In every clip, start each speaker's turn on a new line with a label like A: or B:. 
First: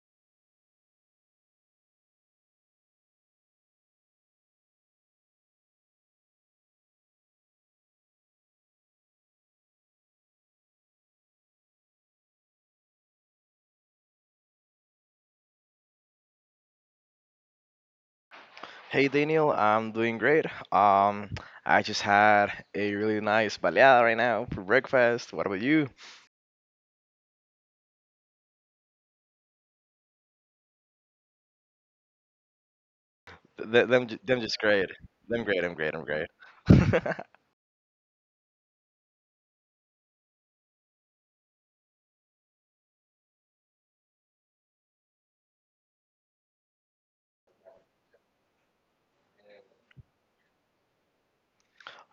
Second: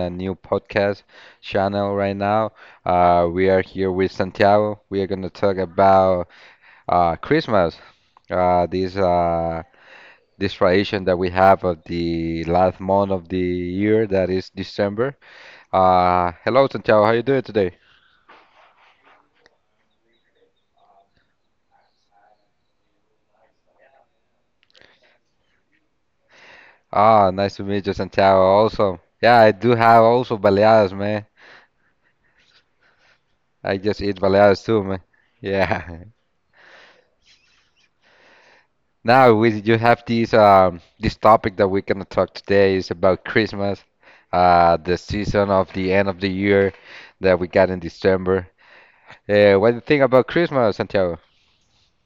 A: a new podcast channel right now. We are here with Santiago. We are going to talk about Christmas, uh, this uh, this tradition that we have of the last month of the year, that is December. Hello, Santiago. How you doing today?
B: Hey Daniel, I'm doing great. Um, I just had a really nice baleada right now for breakfast. What about you?
A: Ah, nice to meet you, Santiago. Also, yeah, I do have also baleadas, man. I
B: Th-
A: just
B: them, ju-
A: eat
B: them just
A: baleadas too,
B: great.
A: man.
B: Them great. I'm great. I'm
A: Yeah.
B: great.
A: Now we you have this this topic that we're gonna talk today is about Christmas, the season of the end of the year that we got in December. What do you think about Christmas, Santiago?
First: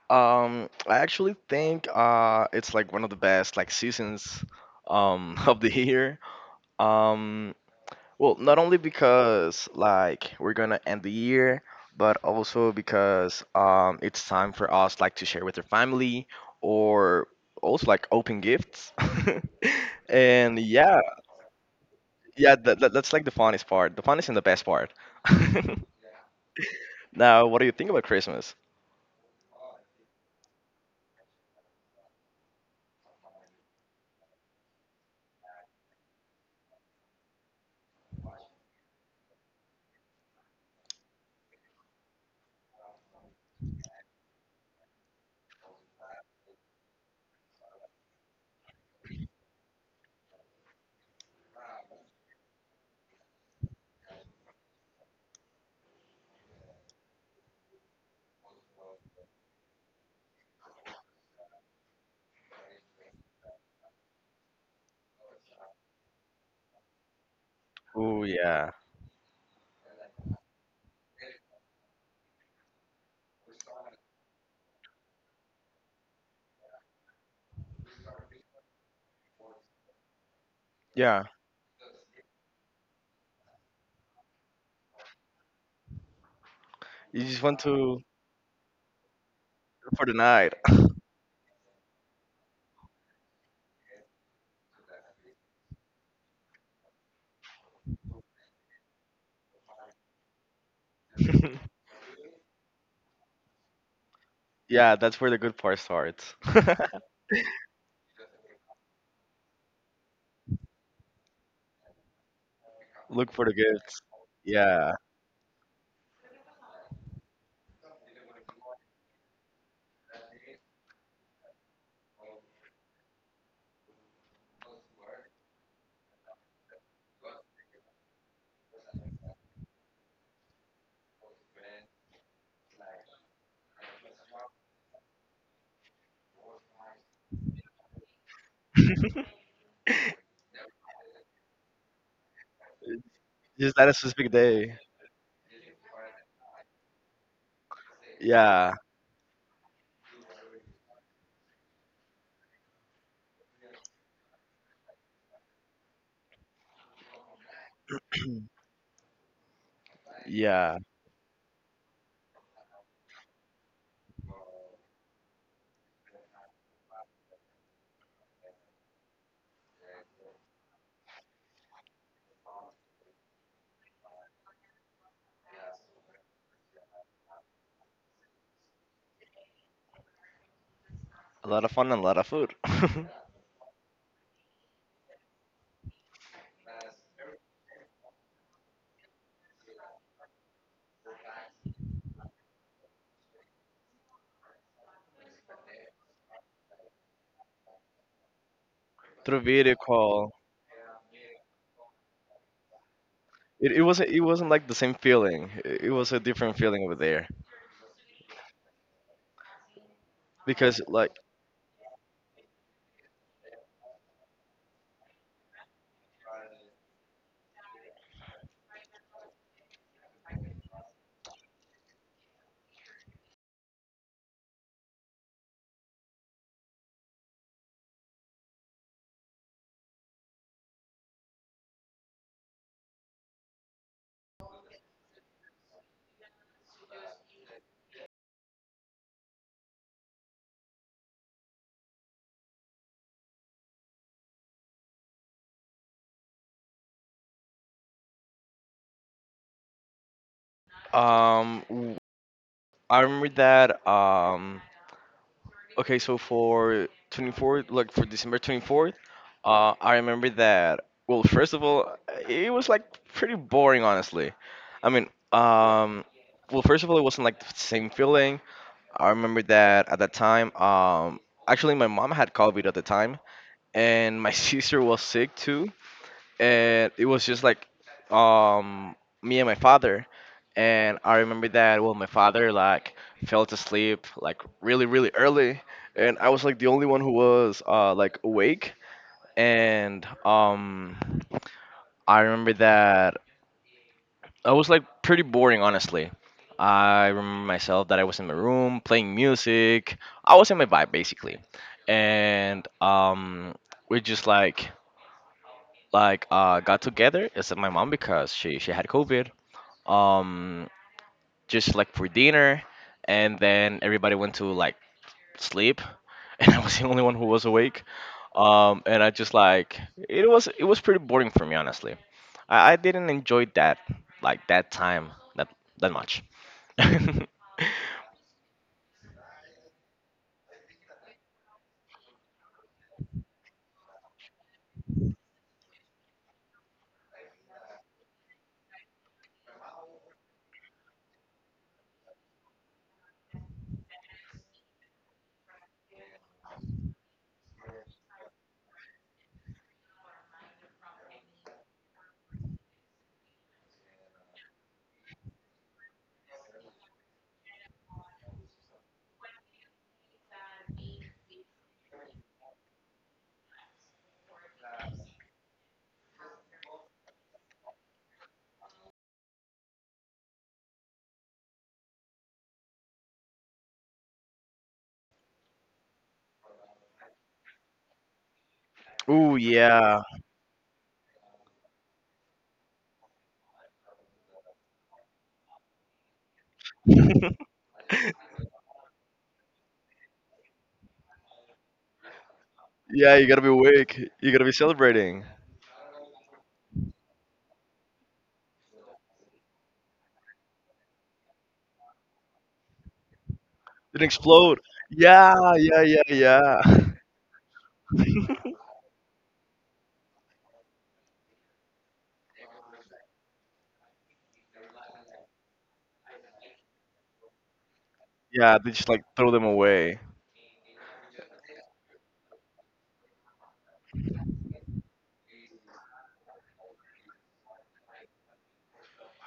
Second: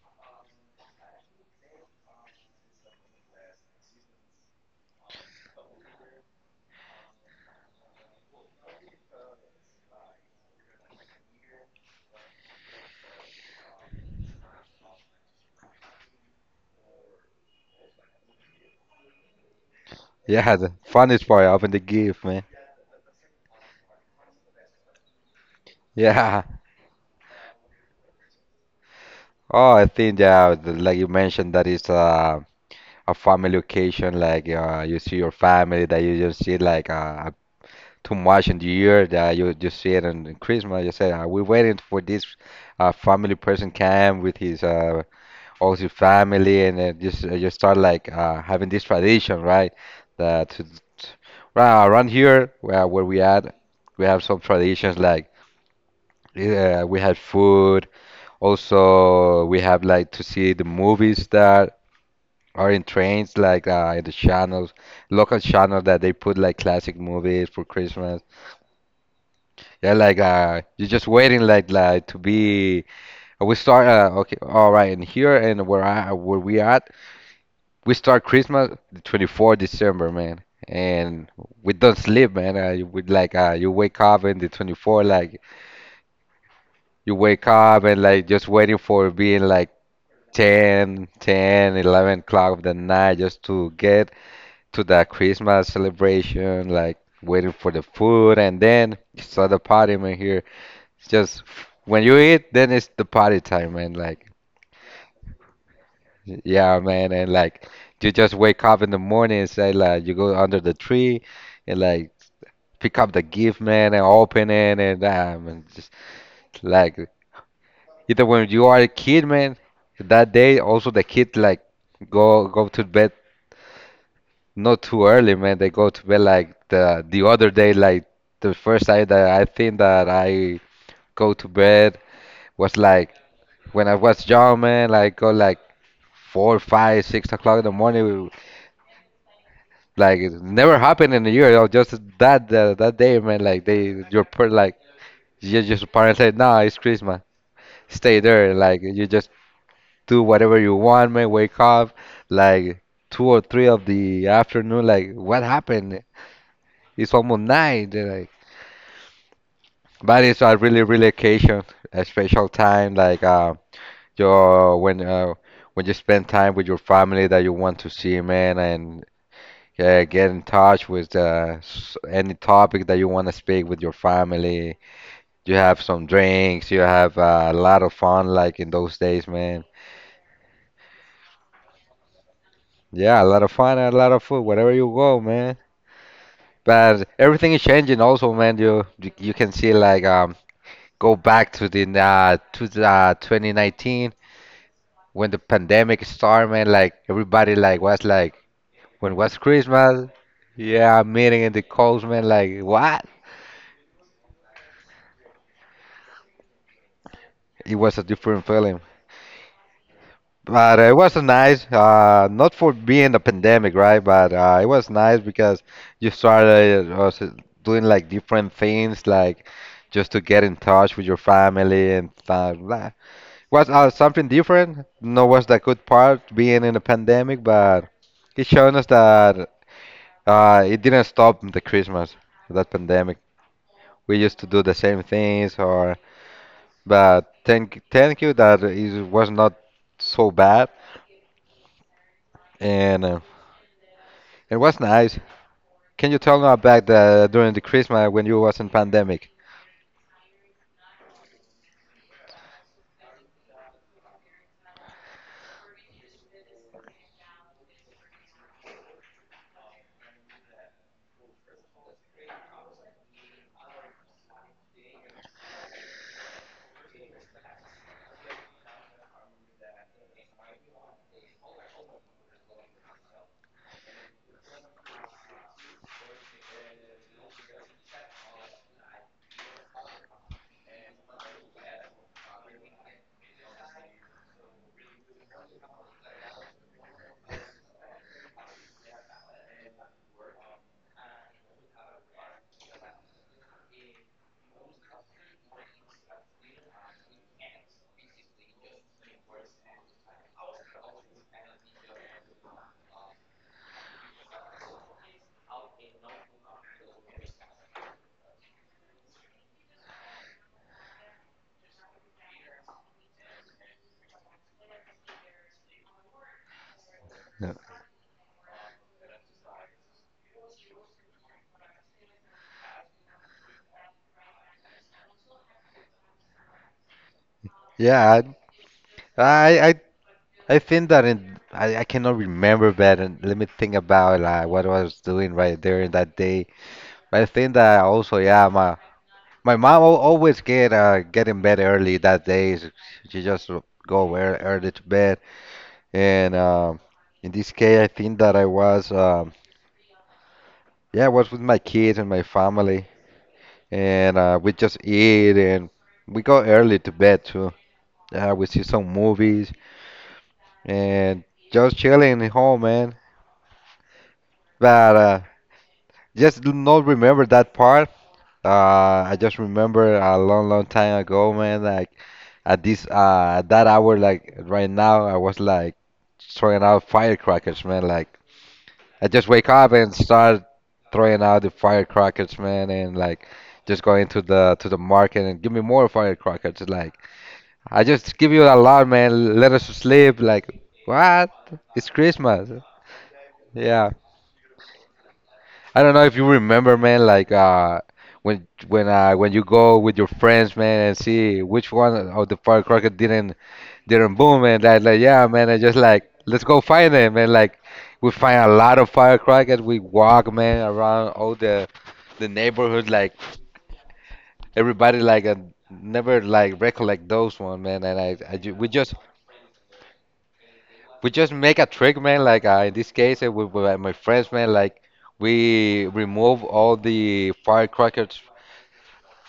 B: I actually think it's like one of the best like seasons of the year. Um, Well, not only because like we're gonna end the year, but also because it's time for us like to share with our family, or also like open gifts.
A: Yeah,
B: And
A: the
B: yeah,
A: funnest part, open the gift, man.
B: yeah, that's like the funnest part. The funnest and the best part.
A: Yeah.
B: Now, what do you think about Christmas?
A: Oh, I think yeah, like you mentioned, that is a family occasion. Like you see your family that you just see like too much in the year that you just see it on Christmas. You say we're waiting for this family person came with his Also, your family, and then just you start like having this tradition, right? That to, to- right around here where we at, we have some traditions like, yeah, we have food. Also, we have like to see the movies that are in trains, like in the channels, local channel that they put like classic movies for Christmas.
B: Oh yeah.
A: Yeah, like you're just waiting like to be. We start okay, all right, and here and where we at. We start Christmas the 24th December, man,
B: Yeah.
A: and we don't sleep, man. We like you wake up in the 24th, like you
B: You just
A: wake
B: want
A: up and
B: to
A: like just waiting for being like
B: for the night.
A: 10, 11 o'clock of the night just to get to that Christmas celebration, like waiting for the food, and then start the party, man. Here, it's just when you eat, then it's the party time, man. Like,
B: Yeah, that's where the good part starts.
A: yeah, man, and like you just wake up in the morning and say like you go under the tree and like pick up the
B: Look for the
A: gift, man,
B: gifts.
A: and open it,
B: Yeah.
A: and just like either when you are a kid, man, that day also the kid like go to bed not too early, man. They go to bed like the other day, like the first time that I think that I go to bed was like when I was young, man, like go like four, five, 6 o'clock in the morning. Like it never happened in a year, you know. Just that day, man. Like
B: Just that is
A: they,
B: his
A: your
B: big
A: per like
B: day.
A: You just parents say, no, it's Christmas. Stay there.
B: Yeah,
A: Like you just do whatever you want, man. Wake up, like two or three of the afternoon. Like what happened? It's almost night. They're Like, but it's a
B: yeah.
A: really, really occasion, a special time. Like your when you spend time with your family that you want to see, man, and yeah, get in touch with any topic that you want to speak with your family. You have some drinks. You have a lot of fun, like in those days, man.
B: A lot of fun and a lot of food.
A: Yeah, a lot of fun, and a lot of food, wherever you go, man. But everything is changing, also, man. You can see like go back to the 2019 when the pandemic started, man. Like everybody like was like, when was
B: Through video
A: Christmas?
B: call.
A: Yeah, meeting in the coast, man. Like what?
B: It wasn't like the same feeling. It was a different feeling over there.
A: It was a different feeling. But
B: Because
A: it
B: like
A: was nice, not for being a pandemic, right? But it was nice because you started also doing like different things, like just to get in touch with your family and stuff. Blah. Was something different. No, was the good part being in a pandemic, but it showed us that it didn't stop the Christmas, that pandemic. We used to do the same things, or but thank you that it was not so bad and. It was nice. Can you tell me about the during the Christmas when you was in pandemic?
B: um w- I remember that. Okay, so for 24th, like for December 24th, I remember that. Well, first of all, it was like pretty boring, honestly. I mean, well, first of all, it wasn't like the same feeling. I remember that at that time, actually, my mom had COVID at the time, and my sister was sick too, and it was just like um me and my father. And I remember that, well, my father like fell to sleep like really really early, and I was like the only one who was like awake. And I remember that I was like pretty boring, honestly. I remember myself that I was in my room playing music. I was in my vibe, basically. And we just like got together, except my mom because she had COVID. Um, just like for dinner, and then everybody went to like sleep, and I was the only one who was
A: Yeah.
B: awake. And I just like it was pretty boring for me, honestly. I didn't enjoy that like that time that that much.
A: Yeah, I, I, I I think that I cannot remember, but let me think about like what I was doing right there in that day. But I think that also, yeah, my mom always get in bed early that day. She just go where early to bed, and in this case, I think that I was, yeah, I was with my kids and my family, and we just eat and we go early to bed too. We see some movies and just chilling at home, man. But just do not remember that part. Uh, I just remember a long, long time ago, man. Like at this, at that hour, like right now, I was like throwing out firecrackers, man. Like I just
B: Ooh
A: wake up and
B: yeah,
A: start throwing out the firecrackers, man, and like just going to the market and give me more firecrackers, like.
B: yeah.
A: I just give you a alarm, man. Let us sleep. Like, what? It's Christmas.
B: You gotta be
A: Yeah.
B: awake. You gotta be celebrating.
A: I don't know if you remember, man. Like, when you go with your friends, man, and see which one of the firecracker
B: It
A: didn't boom,
B: explode.
A: and yeah,
B: Yeah,
A: man. I just
B: yeah,
A: like, let's go
B: yeah,
A: find them, man. Like,
B: yeah.
A: we find a lot of firecrackers. We walk, man, around all the neighborhood. Like, everybody like never like recollect those one, man. And I ju-
B: Yeah,
A: we
B: they just
A: just
B: like throw them away.
A: We just make a trick, man. Like in this case, with my friends, man. Like we remove all the firecrackers.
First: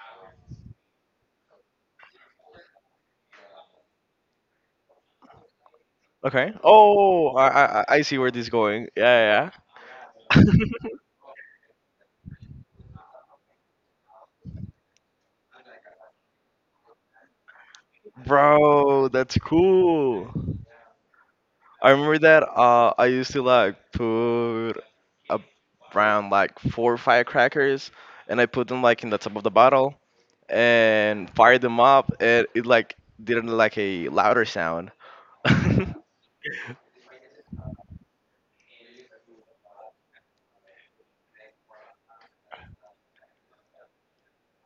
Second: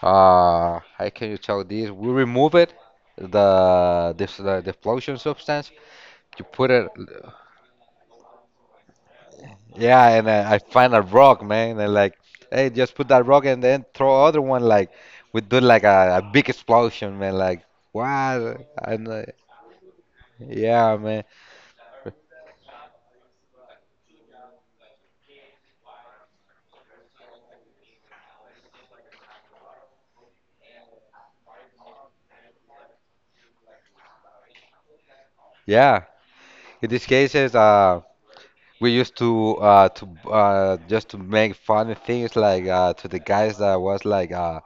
A: How can you tell this? We remove it, the explosion substance. You
B: Okay.
A: put it,
B: Oh, I see where this is going. Yeah, yeah.
A: yeah. And I find a rock, man. And like, hey, just put that rock and then throw other one. Like we do like a big explosion, man. Like, wow. And
B: Bro, that's cool.
A: yeah, man.
B: I remember that I used to like put a- around like four firecrackers, and I put them like in the top of the bottle, and fired them up, and it like didn't like a louder sound.
A: Yeah. In this case, is We used to just to make funny things like to the guys that was like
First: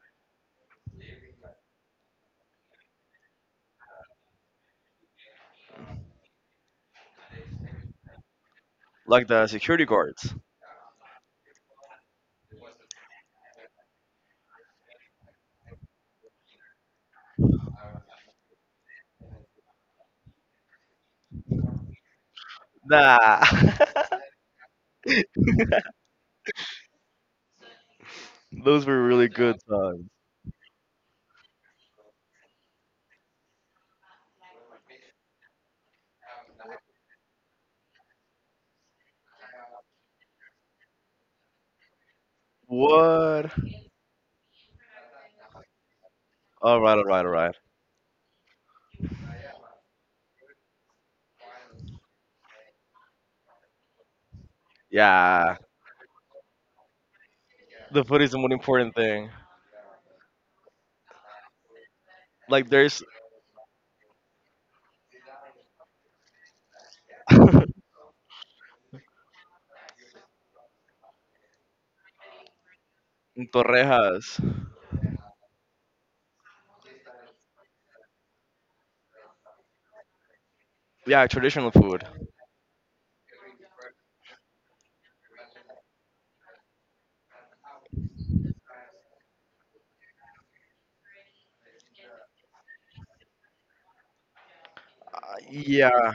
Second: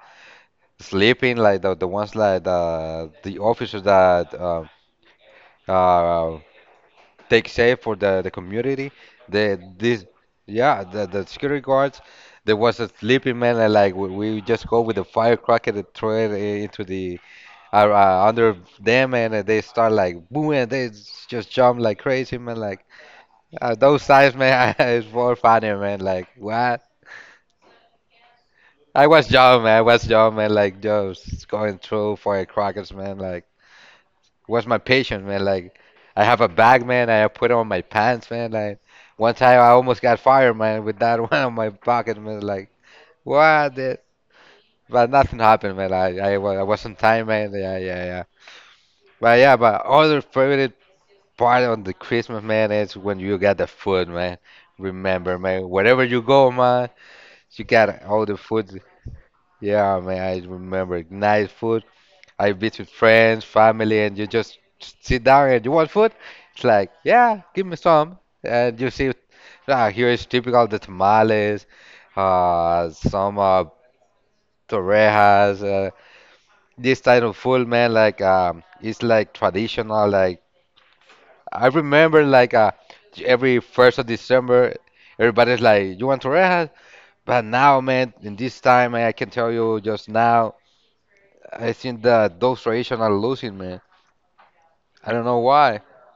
A: sleeping, like the ones like the officers that uh take safe for the community,
B: Like the
A: the
B: security
A: this
B: guards.
A: yeah, the security guards. There was a sleeping man, and like we just go with the firecracker and throw into the under them, and they start like booming, and they just jump like crazy, man. Like
B: Nah.
A: those signs, man, it's more funny, man. Like, what?
B: Those were
A: I was
B: really good
A: young, man. I was
B: times.
A: young, man. Like just going through for a crackers, man. Like was my patience, man. Like I have a bag, man. I put on my pants, man. Like one time I almost got fired, man, with that one on my pocket, man. Like,
B: What?
A: what? Did? But nothing happened, man. I
B: All
A: was on
B: right, all right,
A: time,
B: all
A: man.
B: right.
A: Yeah, yeah, yeah. But yeah, but other favorite part on the Christmas, man, is when you get the food, man. Remember,
B: Yeah,
A: man. Wherever you go, man, you got
B: the food
A: all
B: is
A: the
B: the most
A: food.
B: important thing.
A: Yeah, man. I remember nice food. I
B: Like
A: meet with
B: there's
A: friends, family, and you just sit down and you want food. It's like, yeah, give me some. And you see, ah, here is typical the tamales, some
B: torrejas.
A: torrejas, this type of food, man. Like, it's like traditional. Like,
B: Yeah,
A: I
B: traditional food.
A: remember, like, every 1st of December, everybody's like, you want torrejas? But now, man, in this time, man, I can tell you just now, I think that those traditions are losing, man. I don't know why.
B: Yeah,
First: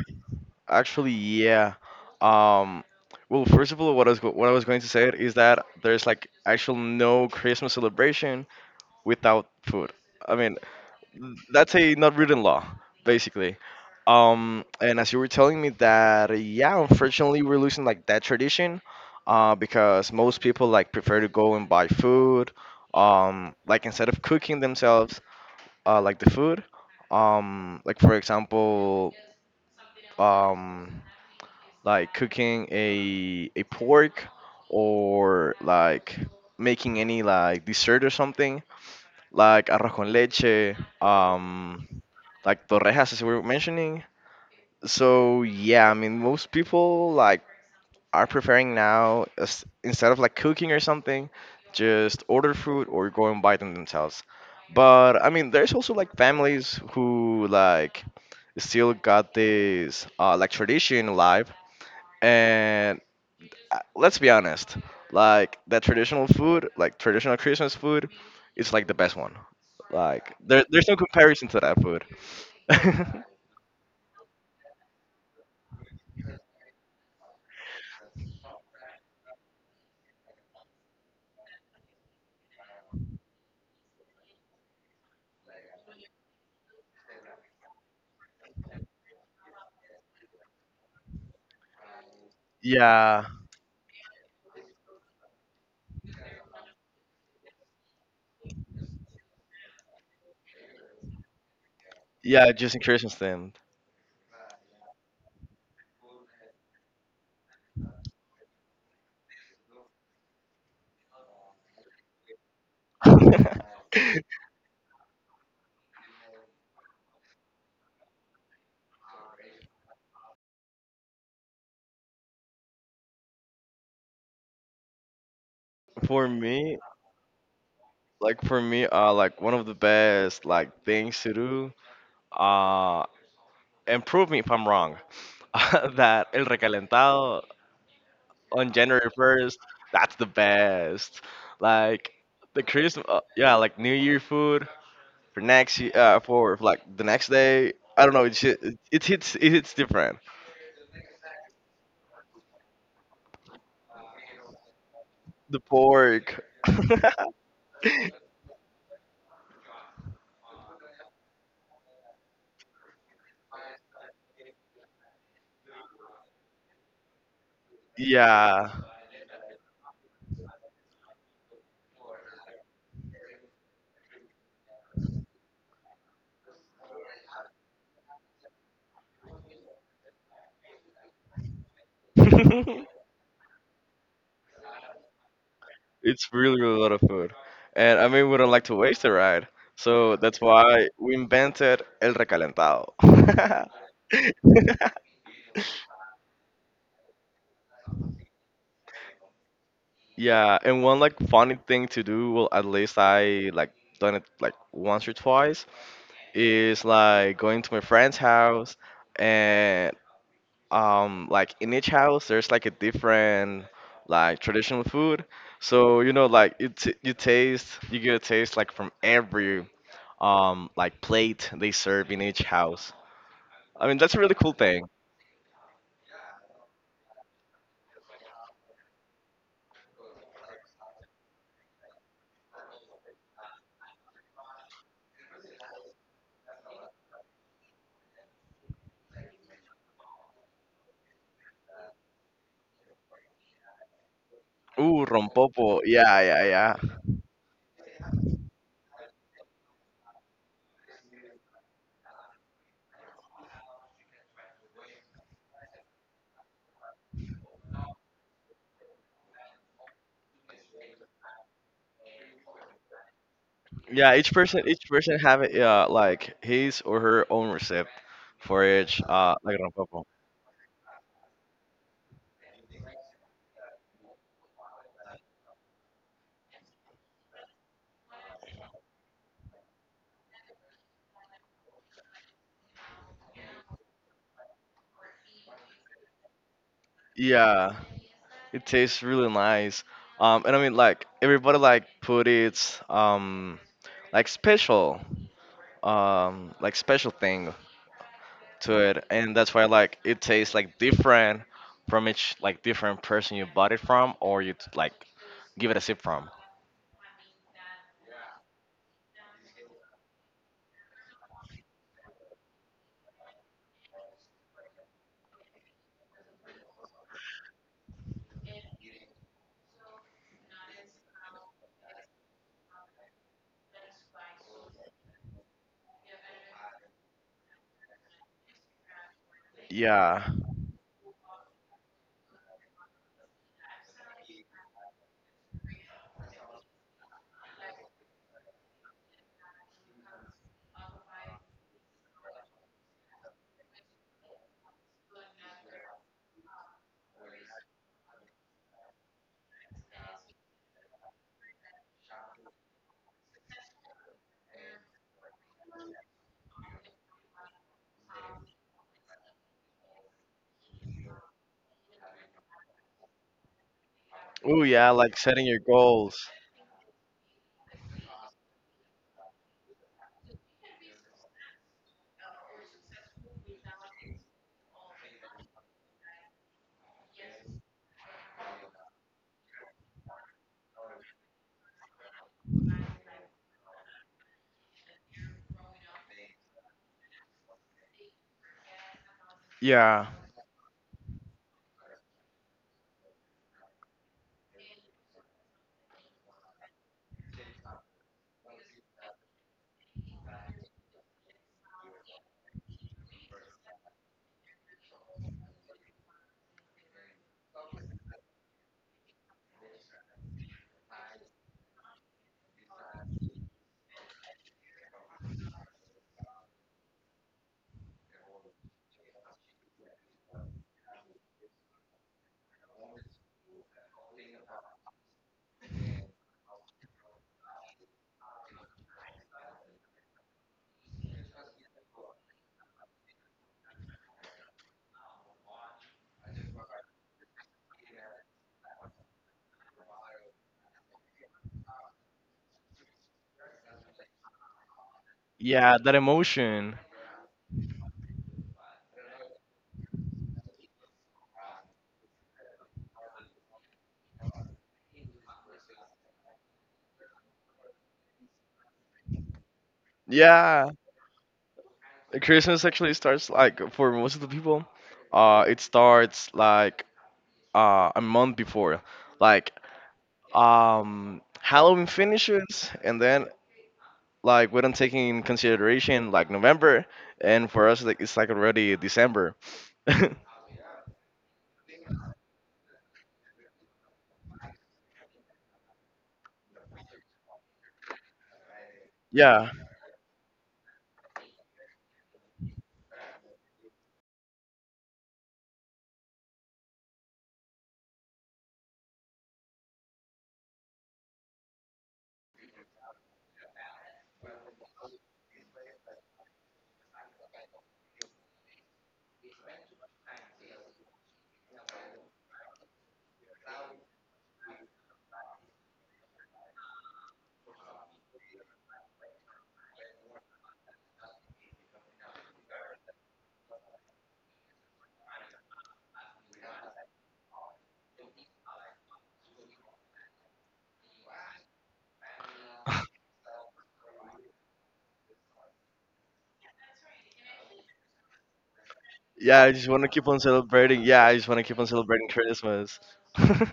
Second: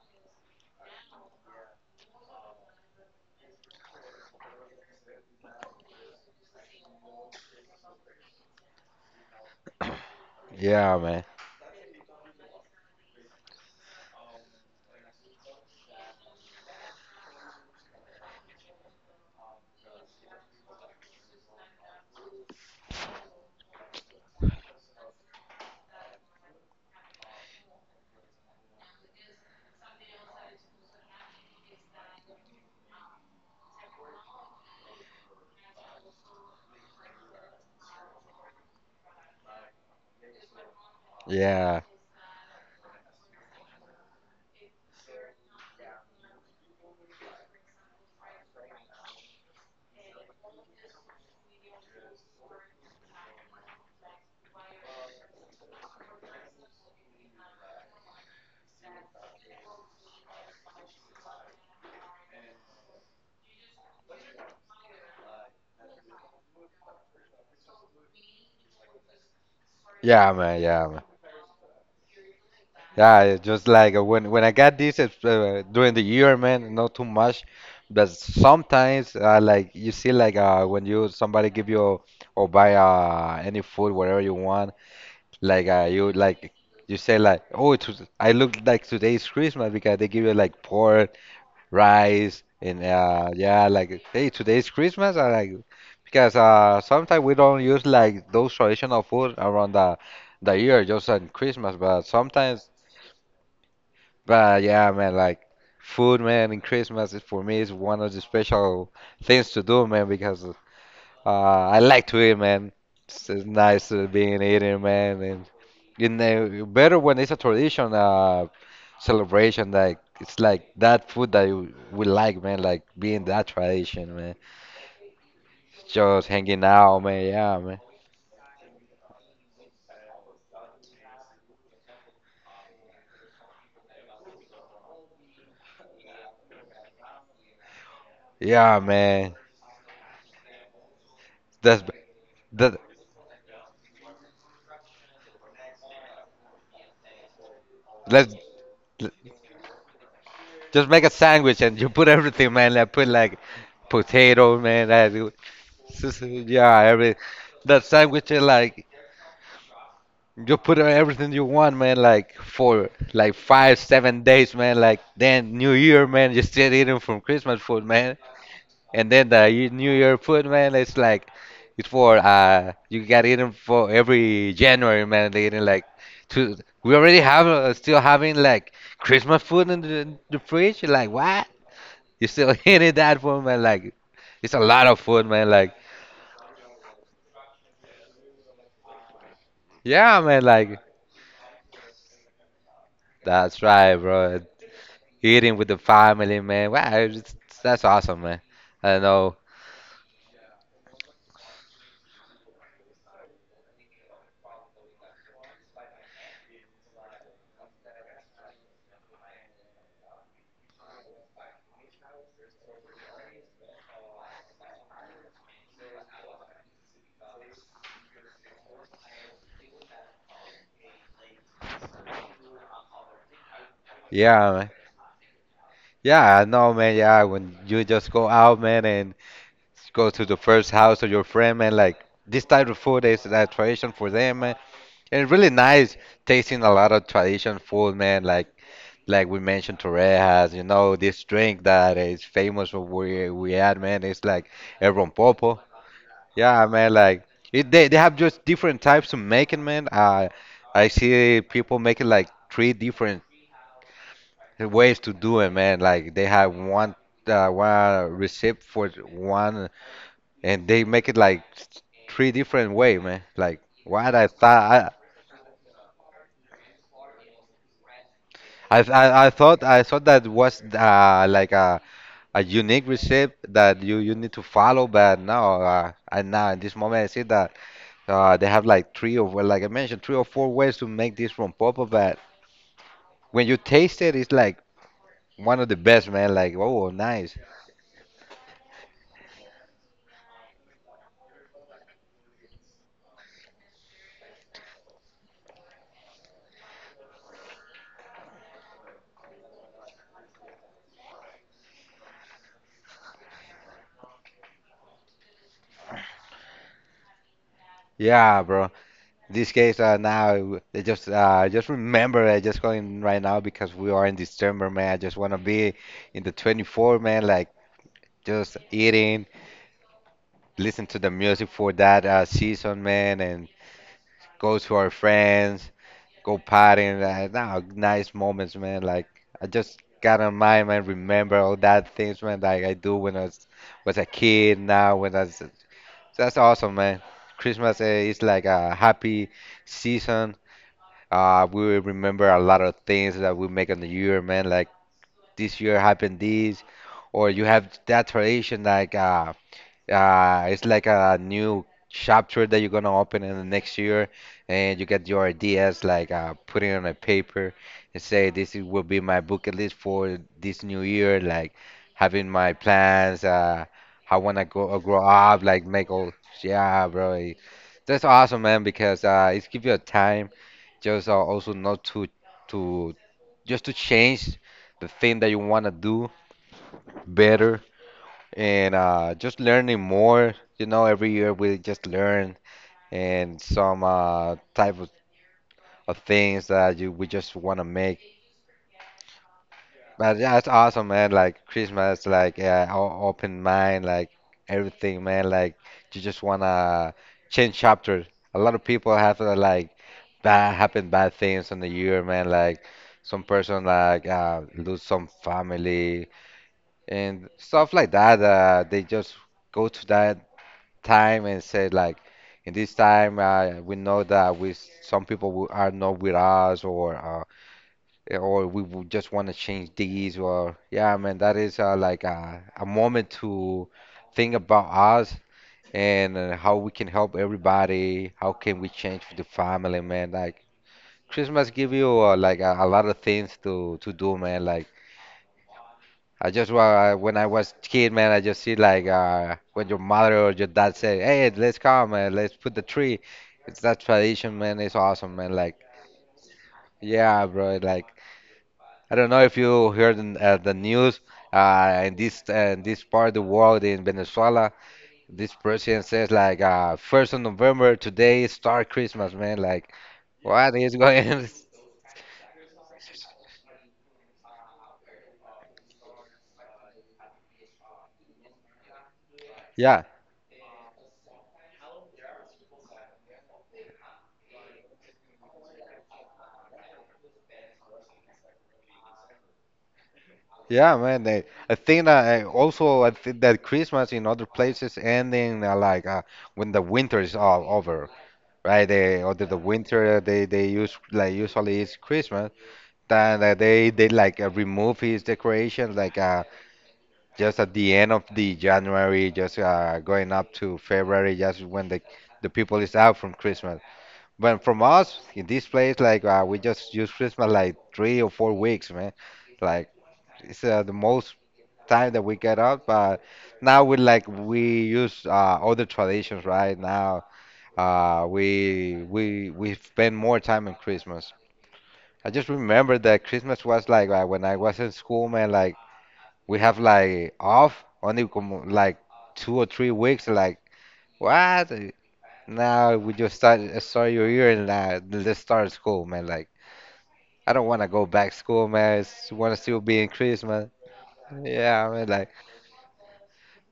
B: actually, yeah. Um, well, first of all, what I was going to say is that there's like actual no Christmas celebration without food. I mean,
A: Yeah, man.
B: that's a not written law, basically. And as you were telling me that, yeah, unfortunately, we're losing like that tradition, because most people like prefer to go and buy food, like instead of cooking themselves, like the food, like for example, um, like cooking a pork, or like making any like dessert or something like arroz con leche,
A: Yeah.
B: like torrejas as we were mentioning. So yeah, I mean most people like are preferring now, as, instead of like cooking or something, just order food or go and buy them themselves. But I mean there's also like families who like still got this like tradition alive. And let's be honest, like the traditional food, like traditional Christmas food, is like the best one.
A: Yeah,
B: Like
A: man.
B: there,
A: Yeah,
B: there's no
A: man.
B: comparison to that food.
A: Yeah, it's just like when I got this during the year, man, not too much, but sometimes like you see like when you somebody give you or buy any food whatever you want, like you like you say like, oh I look like today's Christmas, because they give you like pork rice, and
B: yeah,
A: yeah, like hey, today's Christmas I like, because sometimes we don't use like those traditional food around the year, just on Christmas, but
B: yeah,
A: sometimes,
B: just in Christmas then.
A: but yeah, man, like food, man, in Christmas is for me is one of the special things to do, man, because I like Twitter, man. It's nice being here, man, and you know, better when it's a tradition celebration. Like it's like that food that we like, man. Like being that tradition, man.
B: For
A: Just hanging
B: me,
A: out, man. Yeah, man.
B: like one of the best like things to do. Uh, and prove me if I'm wrong. That el recalentado on
A: Yeah,
B: January
A: man.
B: first, that's the best.
A: That's
B: Like the
A: that.
B: Christmas, yeah, like New Year food. For next year, for like the next day. I don't know.
A: Let's
B: It
A: l-
B: hits different.
A: just make a sandwich and you put everything, man. Like put like potato, man.
B: The pork.
A: Yeah, every that sandwich is like you put everything you want, man, like for like five, 7 days, man, like then New Year, man, you still eating from Christmas food, man.
B: Yeah.
A: And then New Year food, man, it's like it's for you got eating for every January, man, they eating like two, we already have still having like Christmas food in the fridge, like what? You still eating that food, man, like it's a lot of food, man, like
B: It's really really a lot of food, and I mean we don't like to waste it, right? So
A: yeah,
B: that's
A: man, like
B: why we invented el recalentado.
A: that's right, bro. Eating with the family, man. Wow, it's, that's awesome, man. I know.
B: Yeah, and one like funny thing to do, well, at least I like done it like once or twice, is like going to my friend's house. And like in each house there's like a different like traditional food, so you know, like you get a taste like from every like plate they serve in each house. I mean, that's a really
A: Yeah,
B: cool
A: man.
B: thing.
A: Yeah, I know, man. Yeah, when you just go out, man, and go to the first house of your friend, man, like this type of food is a tradition for them, man. And it's really nice tasting a lot of tradition food, man. Like we mentioned, Torrejas, you know, this drink that is famous for we had, man. It's like el
B: Ooh,
A: rompopo.
B: rompopo. Yeah, yeah,
A: Yeah,
B: yeah.
A: man, like it, they have just different types to make it, man. I see people making like three different ways to do it, man. Like they have one one recipe for one, and they make it like three different way, man. Like
B: Yeah,
A: what I
B: each person each
A: thought.
B: person have it, yeah, like his or her own recipe for
A: I I
B: each
A: I, I
B: like
A: thought I
B: rompopo.
A: thought that was like a unique recipe that you need to follow, but no, and now in this moment I see that. They have like three or, well, like I mentioned, three or four ways to make this from papa, but when you taste it, it's like one of the best, man. Like, oh, nice.
B: Yeah, it tastes really nice. And I mean like everybody like put its like special thing to it, and that's why like it tastes like different from each like different person you bought it from, or you like give it a sip from.
A: Yeah, bro. This case now, I just remember, I just going right now because we are in December, man. I just wanna be in the 24, man. Like, just eating, listen to the music for that season, man, and go to our friends. Go partying. Like, no, nice moments, man. Like I just
B: Yeah.
A: got on mind, man. Remember all that things, man. Like I do was a kid. Now when I was, that's awesome, man. Christmas is like a happy season. We will remember a lot of things that we make on the year, man. Like this year happened this, or you have that tradition like it's like a new chapter that you're gonna open in the next year, and you get your ideas like put it on a paper and say this is, will be my bucket list for this new year, like having my plans, I wanna
B: Oh
A: go
B: yeah,
A: grow
B: like
A: up,
B: setting your
A: like make all
B: goals.
A: yeah, bro. That's awesome, man, because it's give you a time just also not to just to change the thing that you wanna do better and just learning more. You know, every year we just learn and some type of things that you we just want to make.
B: Yeah.
A: But yeah, it's awesome, man. Like Christmas, like yeah, open mind, like everything, man. Like you just wanna change chapters. A lot of people have like bad things in the year, man. Like some person like lose some family and stuff like that. They just go to that time and said like in this time we know that we some people who are not with us or or we would just want to change these or yeah man that is like a moment to think about us and how we can help everybody how can we change for the family man like Christmas give you like a lot of things to do man like I just wa when I was kid, man, I just see like when your mother or your dad say, "Hey, let's come, man, let's put the tree." It's that tradition, man. It's awesome, man. Like,
B: Yeah, that emotion.
A: yeah, bro. Like, I don't know if you heard in, the news uh, in this part of the world in Venezuela, this president says like, November 1st today start Christmas, man. Like, what
B: Yeah.
A: is going? on?
B: Christmas actually starts, like for most of the people, it starts like a month before, like
A: Yeah,
B: Halloween finishes, and then like we don't take in consideration like November, and for us like it's like already December.
A: Yeah, man. I think that I also I think that Christmas in other places ending when the winter is all over, right? They or the
B: Yeah.
A: winter they use like usually it's Christmas. Then they like remove his decorations like just at the end of the January, just going up to February, just when the people is out from Christmas. But from us in this place, like we just use Christmas like 3 or 4 weeks, man. Like it's the most time that we get up, but now we like we use other traditions right now. We spend more time on Christmas. I just remember that Christmas was like when I was in school, man. Like we have like off only como, like 2 or 3 weeks. Like what? Now we just start your year and let's start school, man. Like I don't want to go back school, man. I want to
B: Yeah, I
A: still
B: just
A: be
B: wanna
A: in
B: keep on
A: Christmas.
B: celebrating. Yeah, I just wanna keep on
A: Yeah, I mean
B: celebrating
A: like.
B: Christmas.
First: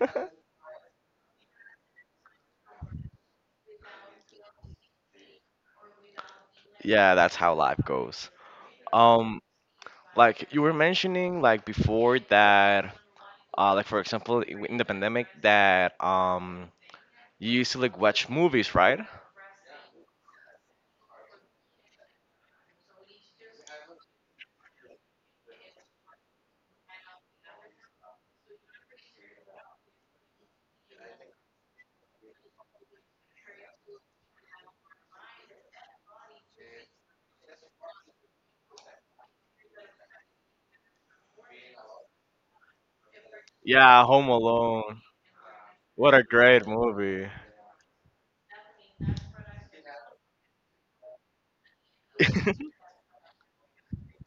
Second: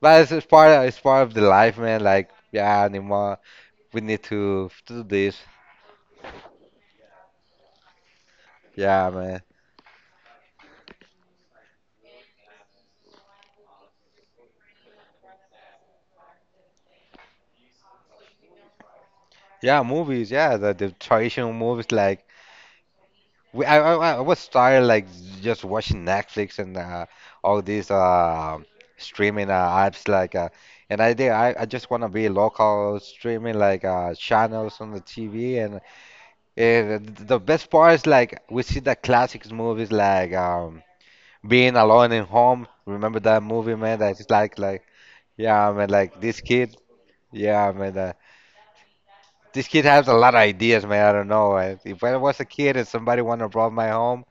A: But it's part of the life, man. Like, yeah, Nima, we need to do this.
B: Yeah, that's how life goes.
A: Yeah,
B: Um
A: man.
B: like you were mentioning like before that, like for example, in the pandemic, that you used to like watch movies, right?
A: Yeah, movies. Yeah, the traditional movies. Like, I was tired like just watching Netflix and all these streaming apps. Like, and I did. I just wanna be local streaming like channels on the TV. And the best part is like we see the classics movies like Being Alone in Home. Remember that movie, man?
B: Yeah,
A: That's
B: Home
A: like like.
B: Alone.
A: Yeah, man,
B: What
A: like
B: a
A: this
B: great
A: kid,
B: movie.
A: yeah, man, this kid has a lot of ideas, man. I don't know. If I was a kid and somebody wanted to rob my home,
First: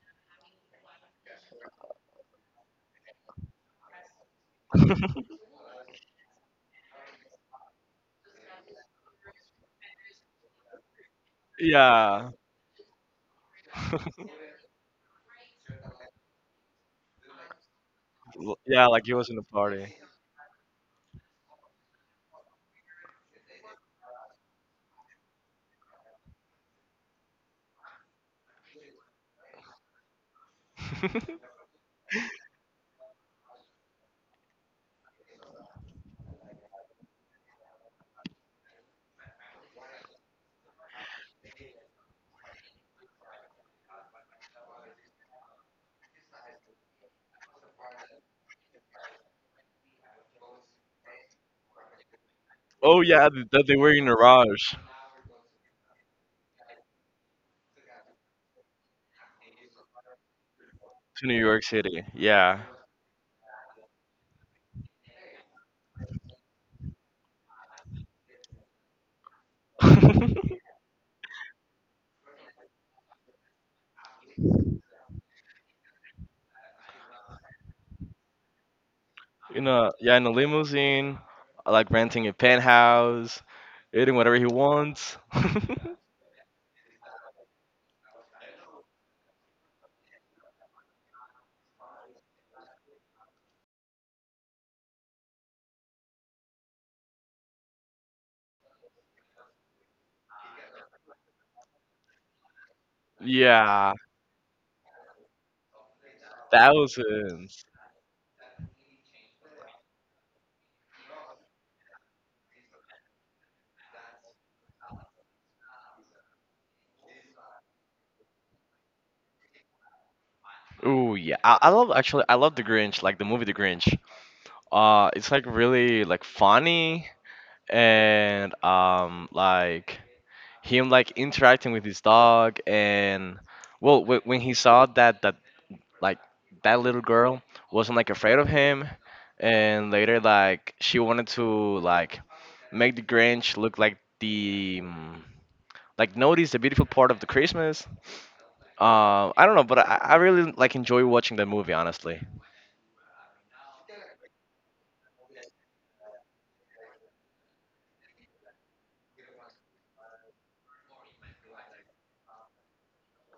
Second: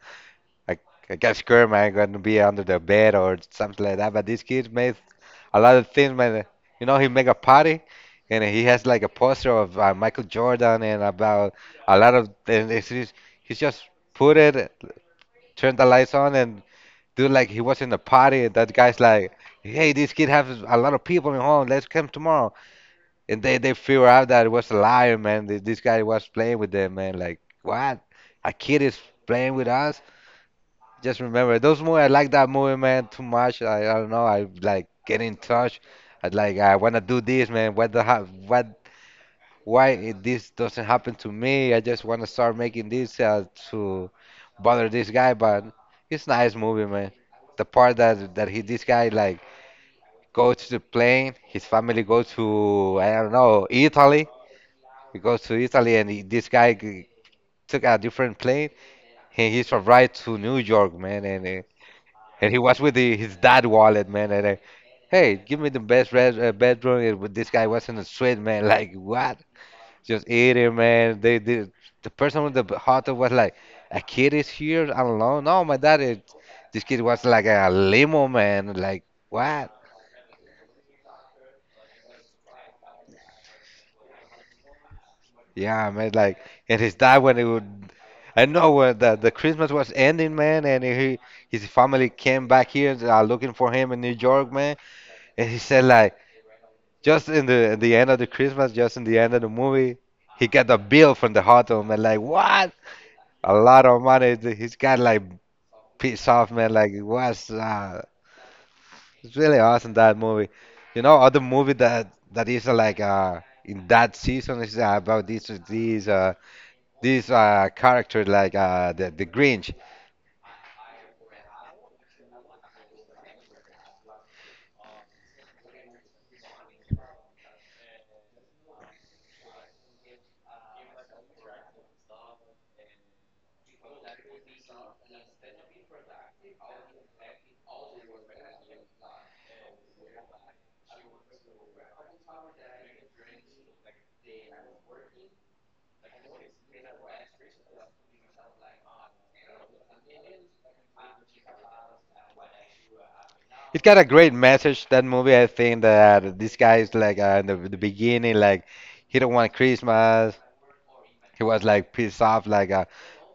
A: I, I got scared, man, I'm gonna be under the bed or something like that. But this kid made a lot of things, man. You know, he make a party, and he has like a poster of Michael Jordan and about a lot of.
B: Yeah.
A: And it's, he's just put it, turn the lights on, and do like he was in the party. And that
B: Yeah,
A: guy's
B: like he was
A: like,
B: in the party.
A: "Hey, this kid has a lot of people in home. Let's come tomorrow." And they figure out that it was a liar, man. This guy was playing with them, man. Like what? A kid is playing with us? Just remember those movies. I like that movie, man, too much. I don't know. I like get in touch. I like I wanna do this, man. What? Why it, this doesn't happen to me? I just wanna start making this to bother this guy, but it's nice movie, man. The part that he this guy like goes to the plane. His family goes
B: Oh
A: to I
B: yeah,
A: don't
B: that
A: know
B: they were in a
A: Italy
B: rush
A: he goes to Italy, and this guy took a different plane. He's from right to New York,
B: to
A: man,
B: New York City.
A: and
B: Yeah.
A: he was with his dad wallet, man. And hey, give me the best bed room. This guy wasn't a suite, man. Like what? Just eat him, man. They did. The person with the heart was like, a kid is here alone. No, my dad is. This kid was like a limo, man. Like
B: In
A: what?
B: a, yeah, in a limousine, like renting a penthouse, eating whatever he wants.
A: Yeah, man, like and his dad when it would I know when the Christmas was ending, man, and he his family came back here looking for him in New York, man, and he said like just in the end of the Christmas, just in the end of the movie, he got a bill from the hotel, man, like what? A lot
B: Yeah.
A: of money. He's got like pissed off, man, like it was
B: Thousands.
A: it's really awesome that movie. You know, other movie that is in that season is about this character like the Grinch.
B: Ooh yeah. I love The Grinch, like the movie The Grinch. It's like really like funny, and like him like interacting with his dog. And well, when he saw that like that little girl wasn't like afraid of him, and later like she wanted to like make the Grinch look like the like notice the beautiful part of the Christmas. I don't know, but I really like enjoy watching that movie, honestly.
A: It got a great message that movie. I think that this guy is like in the beginning, like he don't want Christmas. He was like pissed off, like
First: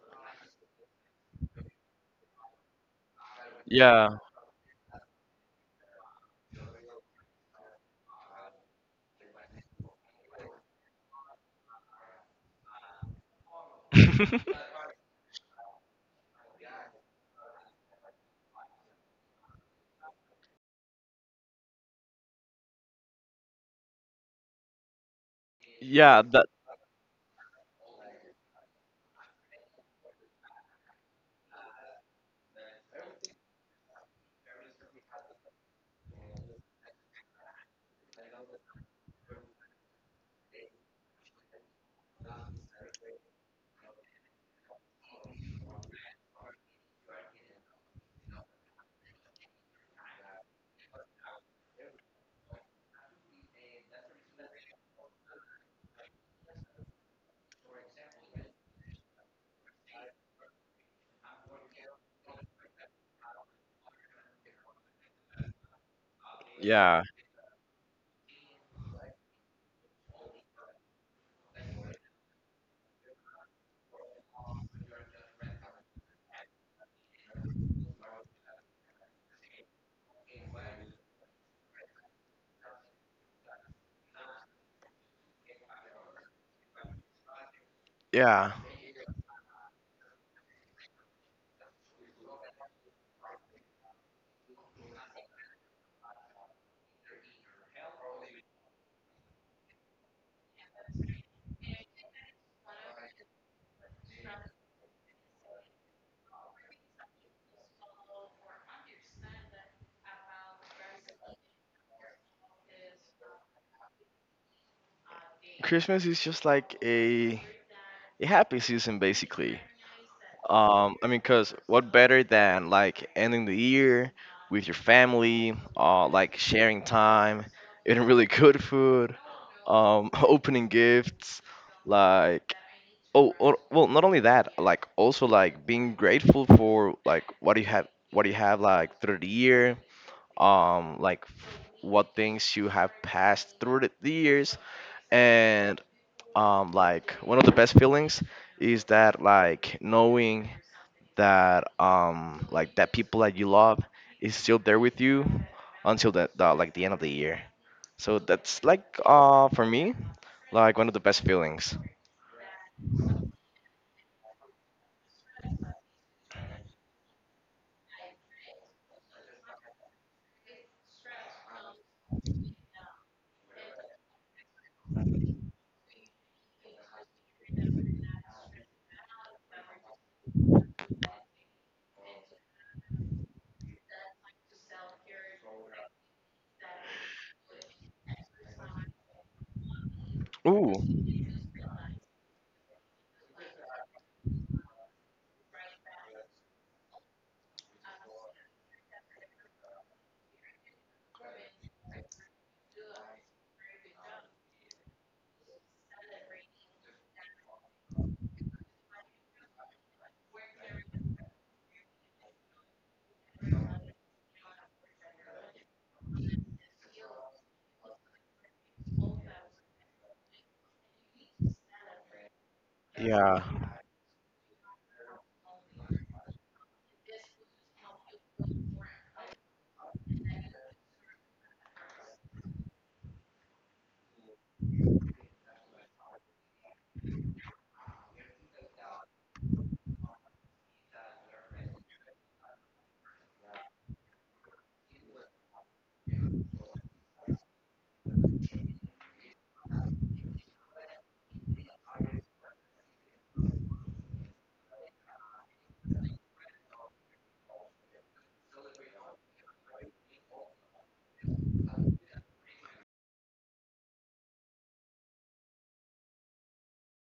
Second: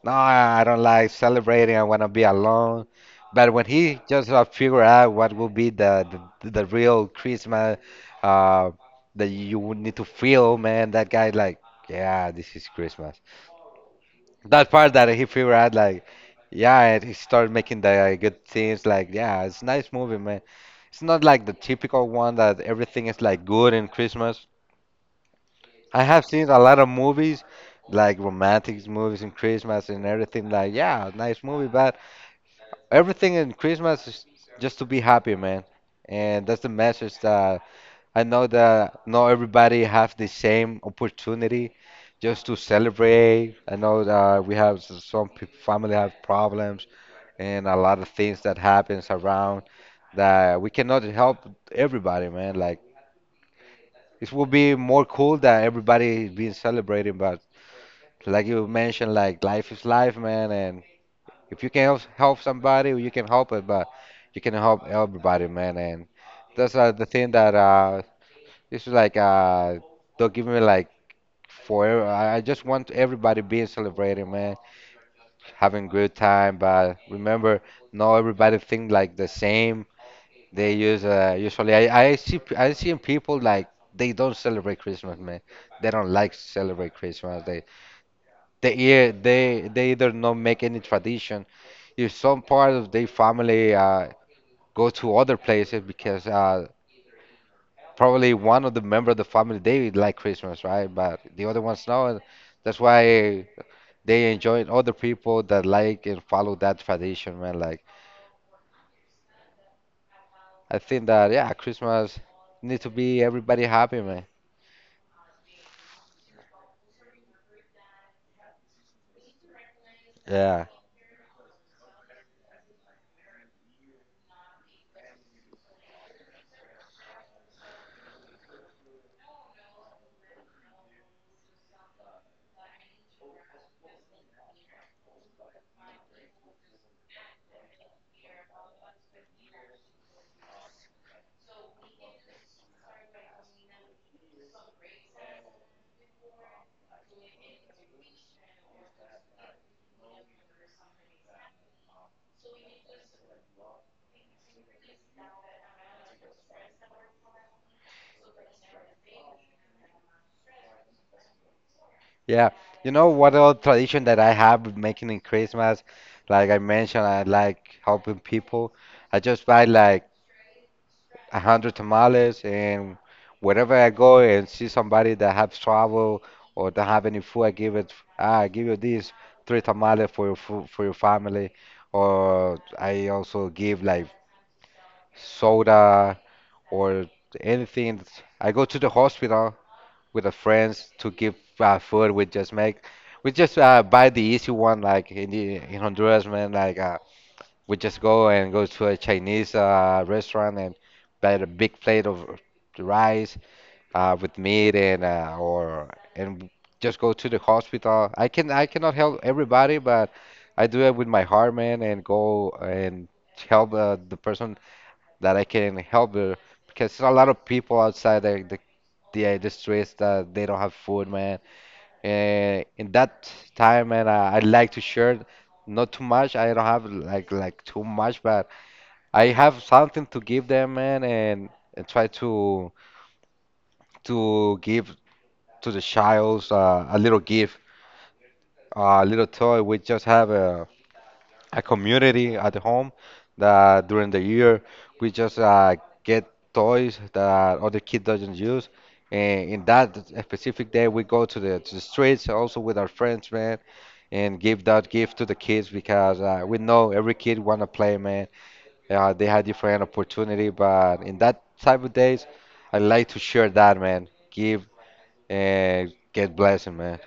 A: no, I don't like celebrating. I want to be alone. But when he
B: Yeah,
A: just figure out what will be the real Christmas uh, that you would need to feel, man, that guy like yeah, this is Christmas. That part that he figured out, like, yeah, and he started making the good things, like, yeah, it's a nice movie, man. It's not like the typical one that everything is like good in Christmas. I
B: yeah,
A: have
B: that,
A: seen a lot of movies, like romantic movies in Christmas and everything, like, yeah, nice movie. But everything in Christmas is just to be happy, man. And that's the message that I know that not everybody have the same opportunity just to celebrate. I know that we have some family have problems and a lot of things that happens around that we cannot help everybody, man. Like, it would be more cool that everybody being celebrating, but like you mentioned, like, life is life, man. And if you can help somebody, you can help it, but you can help everybody, man. And that's
B: yeah,
A: the thing that this is like they'll give me like forever. I just want everybody being celebrating, man, having good time. But remember, not everybody think like the same. They use usually I see I see people like they don't celebrate Christmas, man. They don't like celebrate Christmas. They
B: yeah.
A: they yeah, they either not make any tradition. If some part of their family go to other places because probably one of the member of the family they like Christmas, right? But the other ones no. And that's why they enjoy other people that like and follow that tradition, man. Like, I think that, yeah, Christmas need to be everybody happy, man.
B: Christmas is just like a happy season, basically.
A: Yeah,
B: I mean, cause what better than like ending the year with your family, like sharing time, eating really good food, opening gifts, like, oh, or, well, not only that, like also like being grateful for like what you have like through the year, like what things you have passed through the years, and like one of the best feelings is that like knowing that like that people that you love is still there with you until like the end of the year, so that's like for me like one of the best feelings.
A: yeah. You know what old tradition that I have with making in Christmas? Like I mentioned, I like helping people. I just buy like 100 tamales, and wherever I go and see somebody that have trouble or don't have any food, I give it. Ah, I give you these three tamales for your food, for your family. Or I also give like soda or anything. I go to the hospital with the
B: Ooh
A: friends to give food. We just buy the easy one, like in the in Honduras, man, like we just go and go to a Chinese restaurant and buy a big plate of rice with meat and or, and just go to the hospital. I cannot help everybody, but I do it with my heart, man, and go and help the person that I can help, because there's a lot of people outside the streets that they don't have food, man. And in that
B: yeah.
A: time, man, I like to share. Not too much. I don't have like too much, but I have something to give them, man, and try to give to the childs a little gift, a little toy. We just have a community at home that during the year we just get toys that other kid doesn't use. And in that specific day, we go to the streets also with our friends, man, and give that gift to the kids because we know every kid wanna play, man. They had different opportunity, but in that type of days, I like to share that, man. Give and get blessing, man.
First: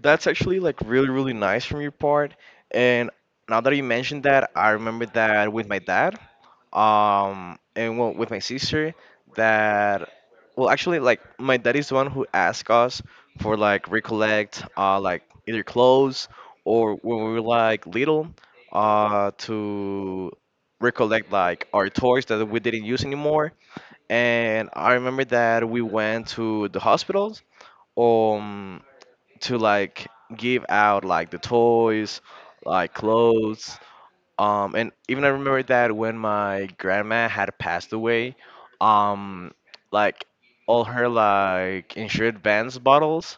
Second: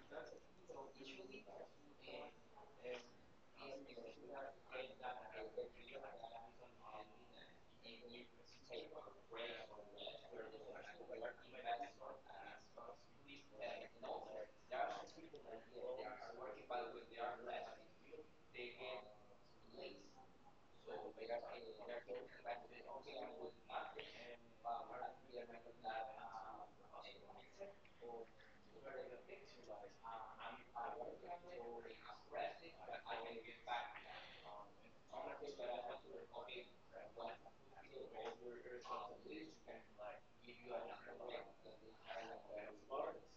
B: That's actually like really, really nice from your part. And now that you mentioned that, I remember that with my dad, and well, with my sister, that, well, actually, like my dad is the one who asked us for like recollect, like either clothes, or when we were like little, to recollect like our toys that we didn't use anymore. And I remember that we went to the hospitals. Um, to like give out like the toys, like clothes. And even I remember that when my grandma had passed away, um, like all her like insured bands bottles,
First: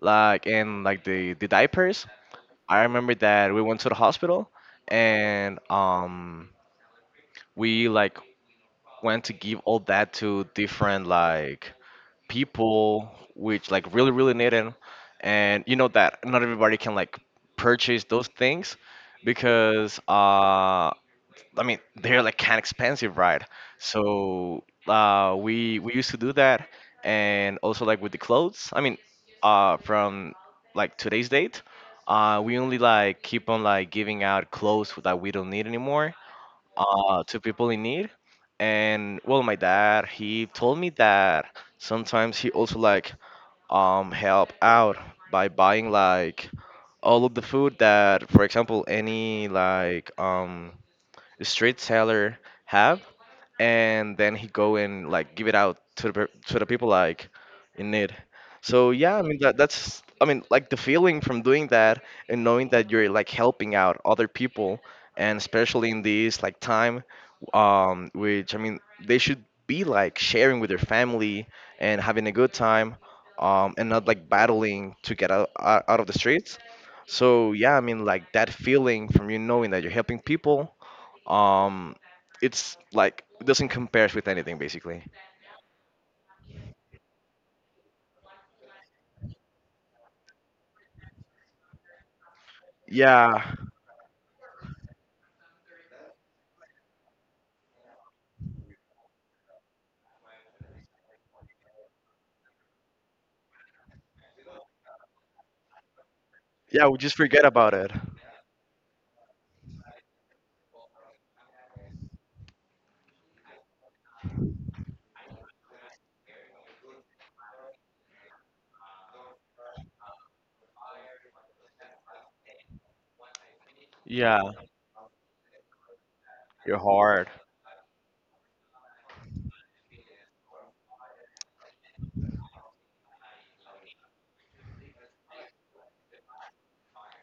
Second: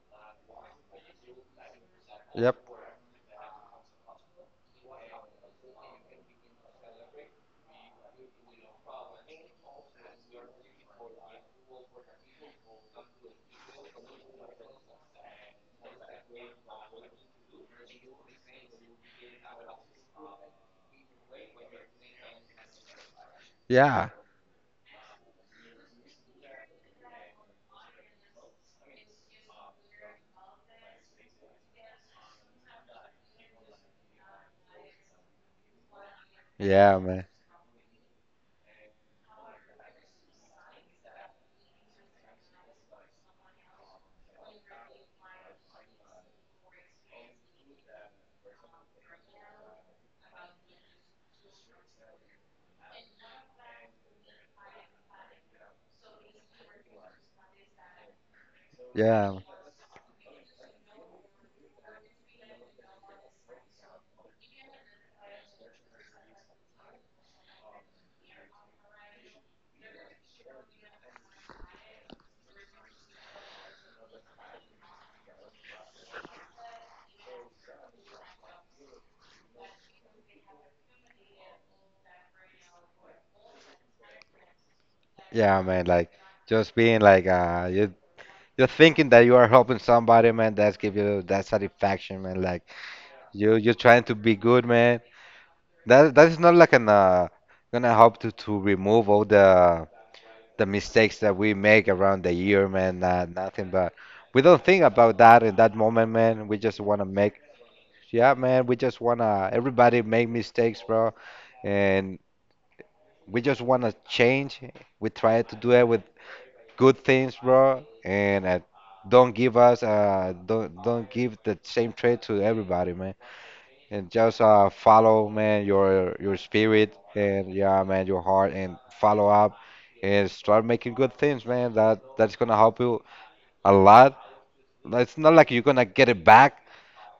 B: like, and like the diapers.
A: Yep.
B: I remember that we went to the hospital. And we like went to give all that to different like people, which like really really need them. And you know that not everybody can like purchase those things, because I mean they're like kind of expensive, right?
A: Yeah.
B: So we used to do that. And also like with the clothes, I mean from like today's date, we only like keep on like giving out clothes that we don't need anymore,
A: Yeah, man.
B: to people in need. And well, my dad he told me that sometimes he also like help out by buying like all of the food that, for example, any like street seller have, and then he go and like give it out to the to the people, like, in need. So yeah, I mean
A: Yeah.
B: that's the feeling from doing that and knowing that you're like helping out other people, and especially in this like time, which I mean they should be like sharing with their family and having a good time, and not like battling to get out of the streets. So yeah, I mean like that feeling from you knowing that you're helping people, um, it's like it doesn't compare with anything basically.
A: Yeah, man. Like, just being like you're thinking that you are helping somebody, man. That's give you that satisfaction, man. Like,
B: Yeah,
A: you're trying to be good, man. That is not like an gonna help to remove all the mistakes that we make around the year, man. Nothing, but we don't think about that in that moment, man. We just
B: yeah, we
A: wanna
B: just
A: make,
B: forget about it.
A: yeah, man. We just wanna everybody make mistakes, bro, and we just wanna change. We try to do it with good things, bro, and don't give us, don't give the same trait to everybody, man, and
B: Yeah,
A: just follow, man, your
B: you're
A: spirit,
B: hard.
A: and yeah, man, your heart, and follow up, and start making good things, man, that's gonna help you a lot. It's not like you're gonna get it back,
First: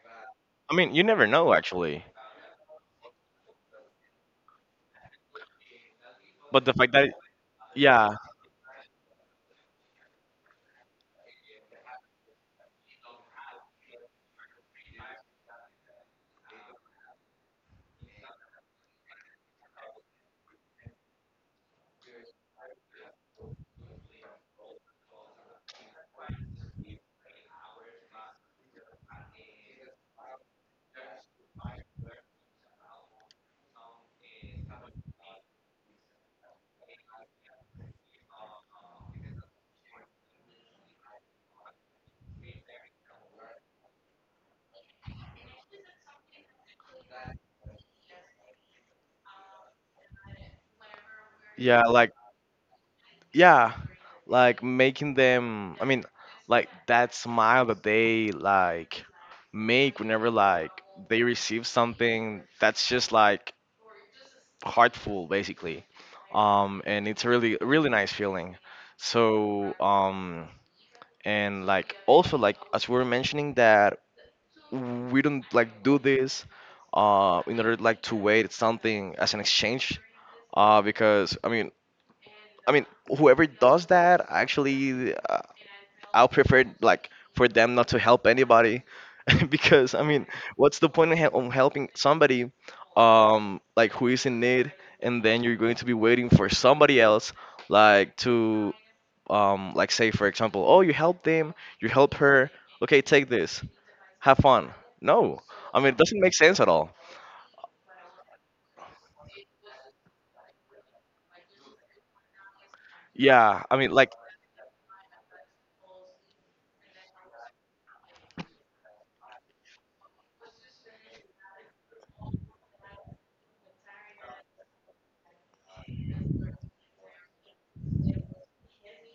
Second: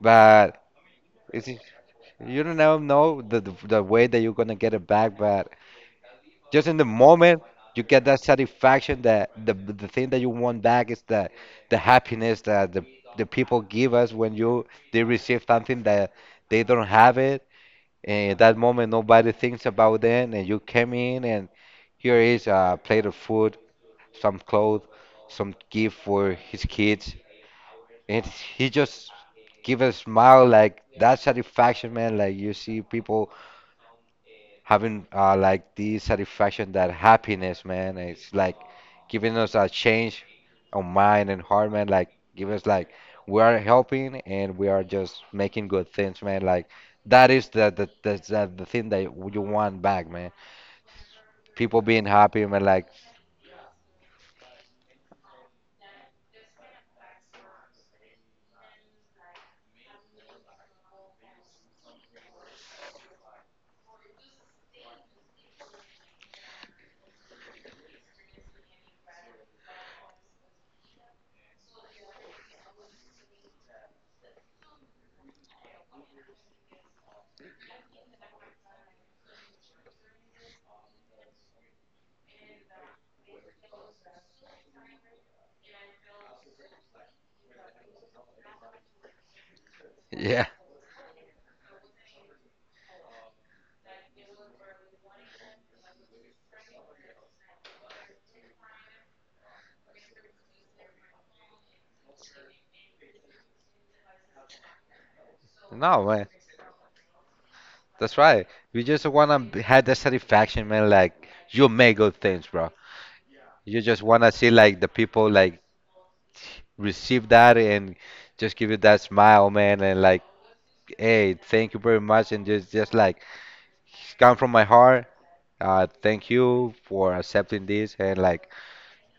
A: but
B: I mean, you never
A: it's,
B: know actually,
A: you don't know the, the way that you're gonna get it back, but
B: but
A: just
B: the
A: in the
B: fact that
A: moment you get
B: yeah,
A: that satisfaction, that the thing that you want back is the happiness, that the people give us when you they receive something that they don't have it. And that moment, nobody thinks about them, and you came in, and here is a plate of food, some clothes, some gift for his kids, and he just give a smile, like, that satisfaction, man. Like, you see people having like the satisfaction, that happiness, man. It's like giving us a change of mind and heart, man. Like giving us like we are helping and we are just making good things, man. Like, that is the thing that you want back, man. People
B: yeah,
A: being
B: like
A: happy, man. Like
B: yeah, like making them. I mean, like that smile that they like make whenever like they receive something that's just like heartful basically. And it's really really nice feeling. So and like also like as we were mentioning that we don't like do this, in order like to wait something as an exchange, because I mean whoever does that actually, I'll prefer like for them not to help anybody because I mean
A: yeah,
B: what's the point in on helping somebody, like who is in need, and then you're going to be waiting for somebody else like to, like say for example, oh you helped them, you help her, okay take this, have fun. No, I mean it
A: no,
B: doesn't
A: man.
B: make sense at all.
A: That's right. You just wanna have the satisfaction, man. Like, you make good things, bro.
B: Yeah, I
A: You
B: mean
A: just
B: like
A: wanna see like the people like receive that and just give you that smile, man, and like, hey, thank you very much, and just like come from my heart. Thank you for accepting this, and like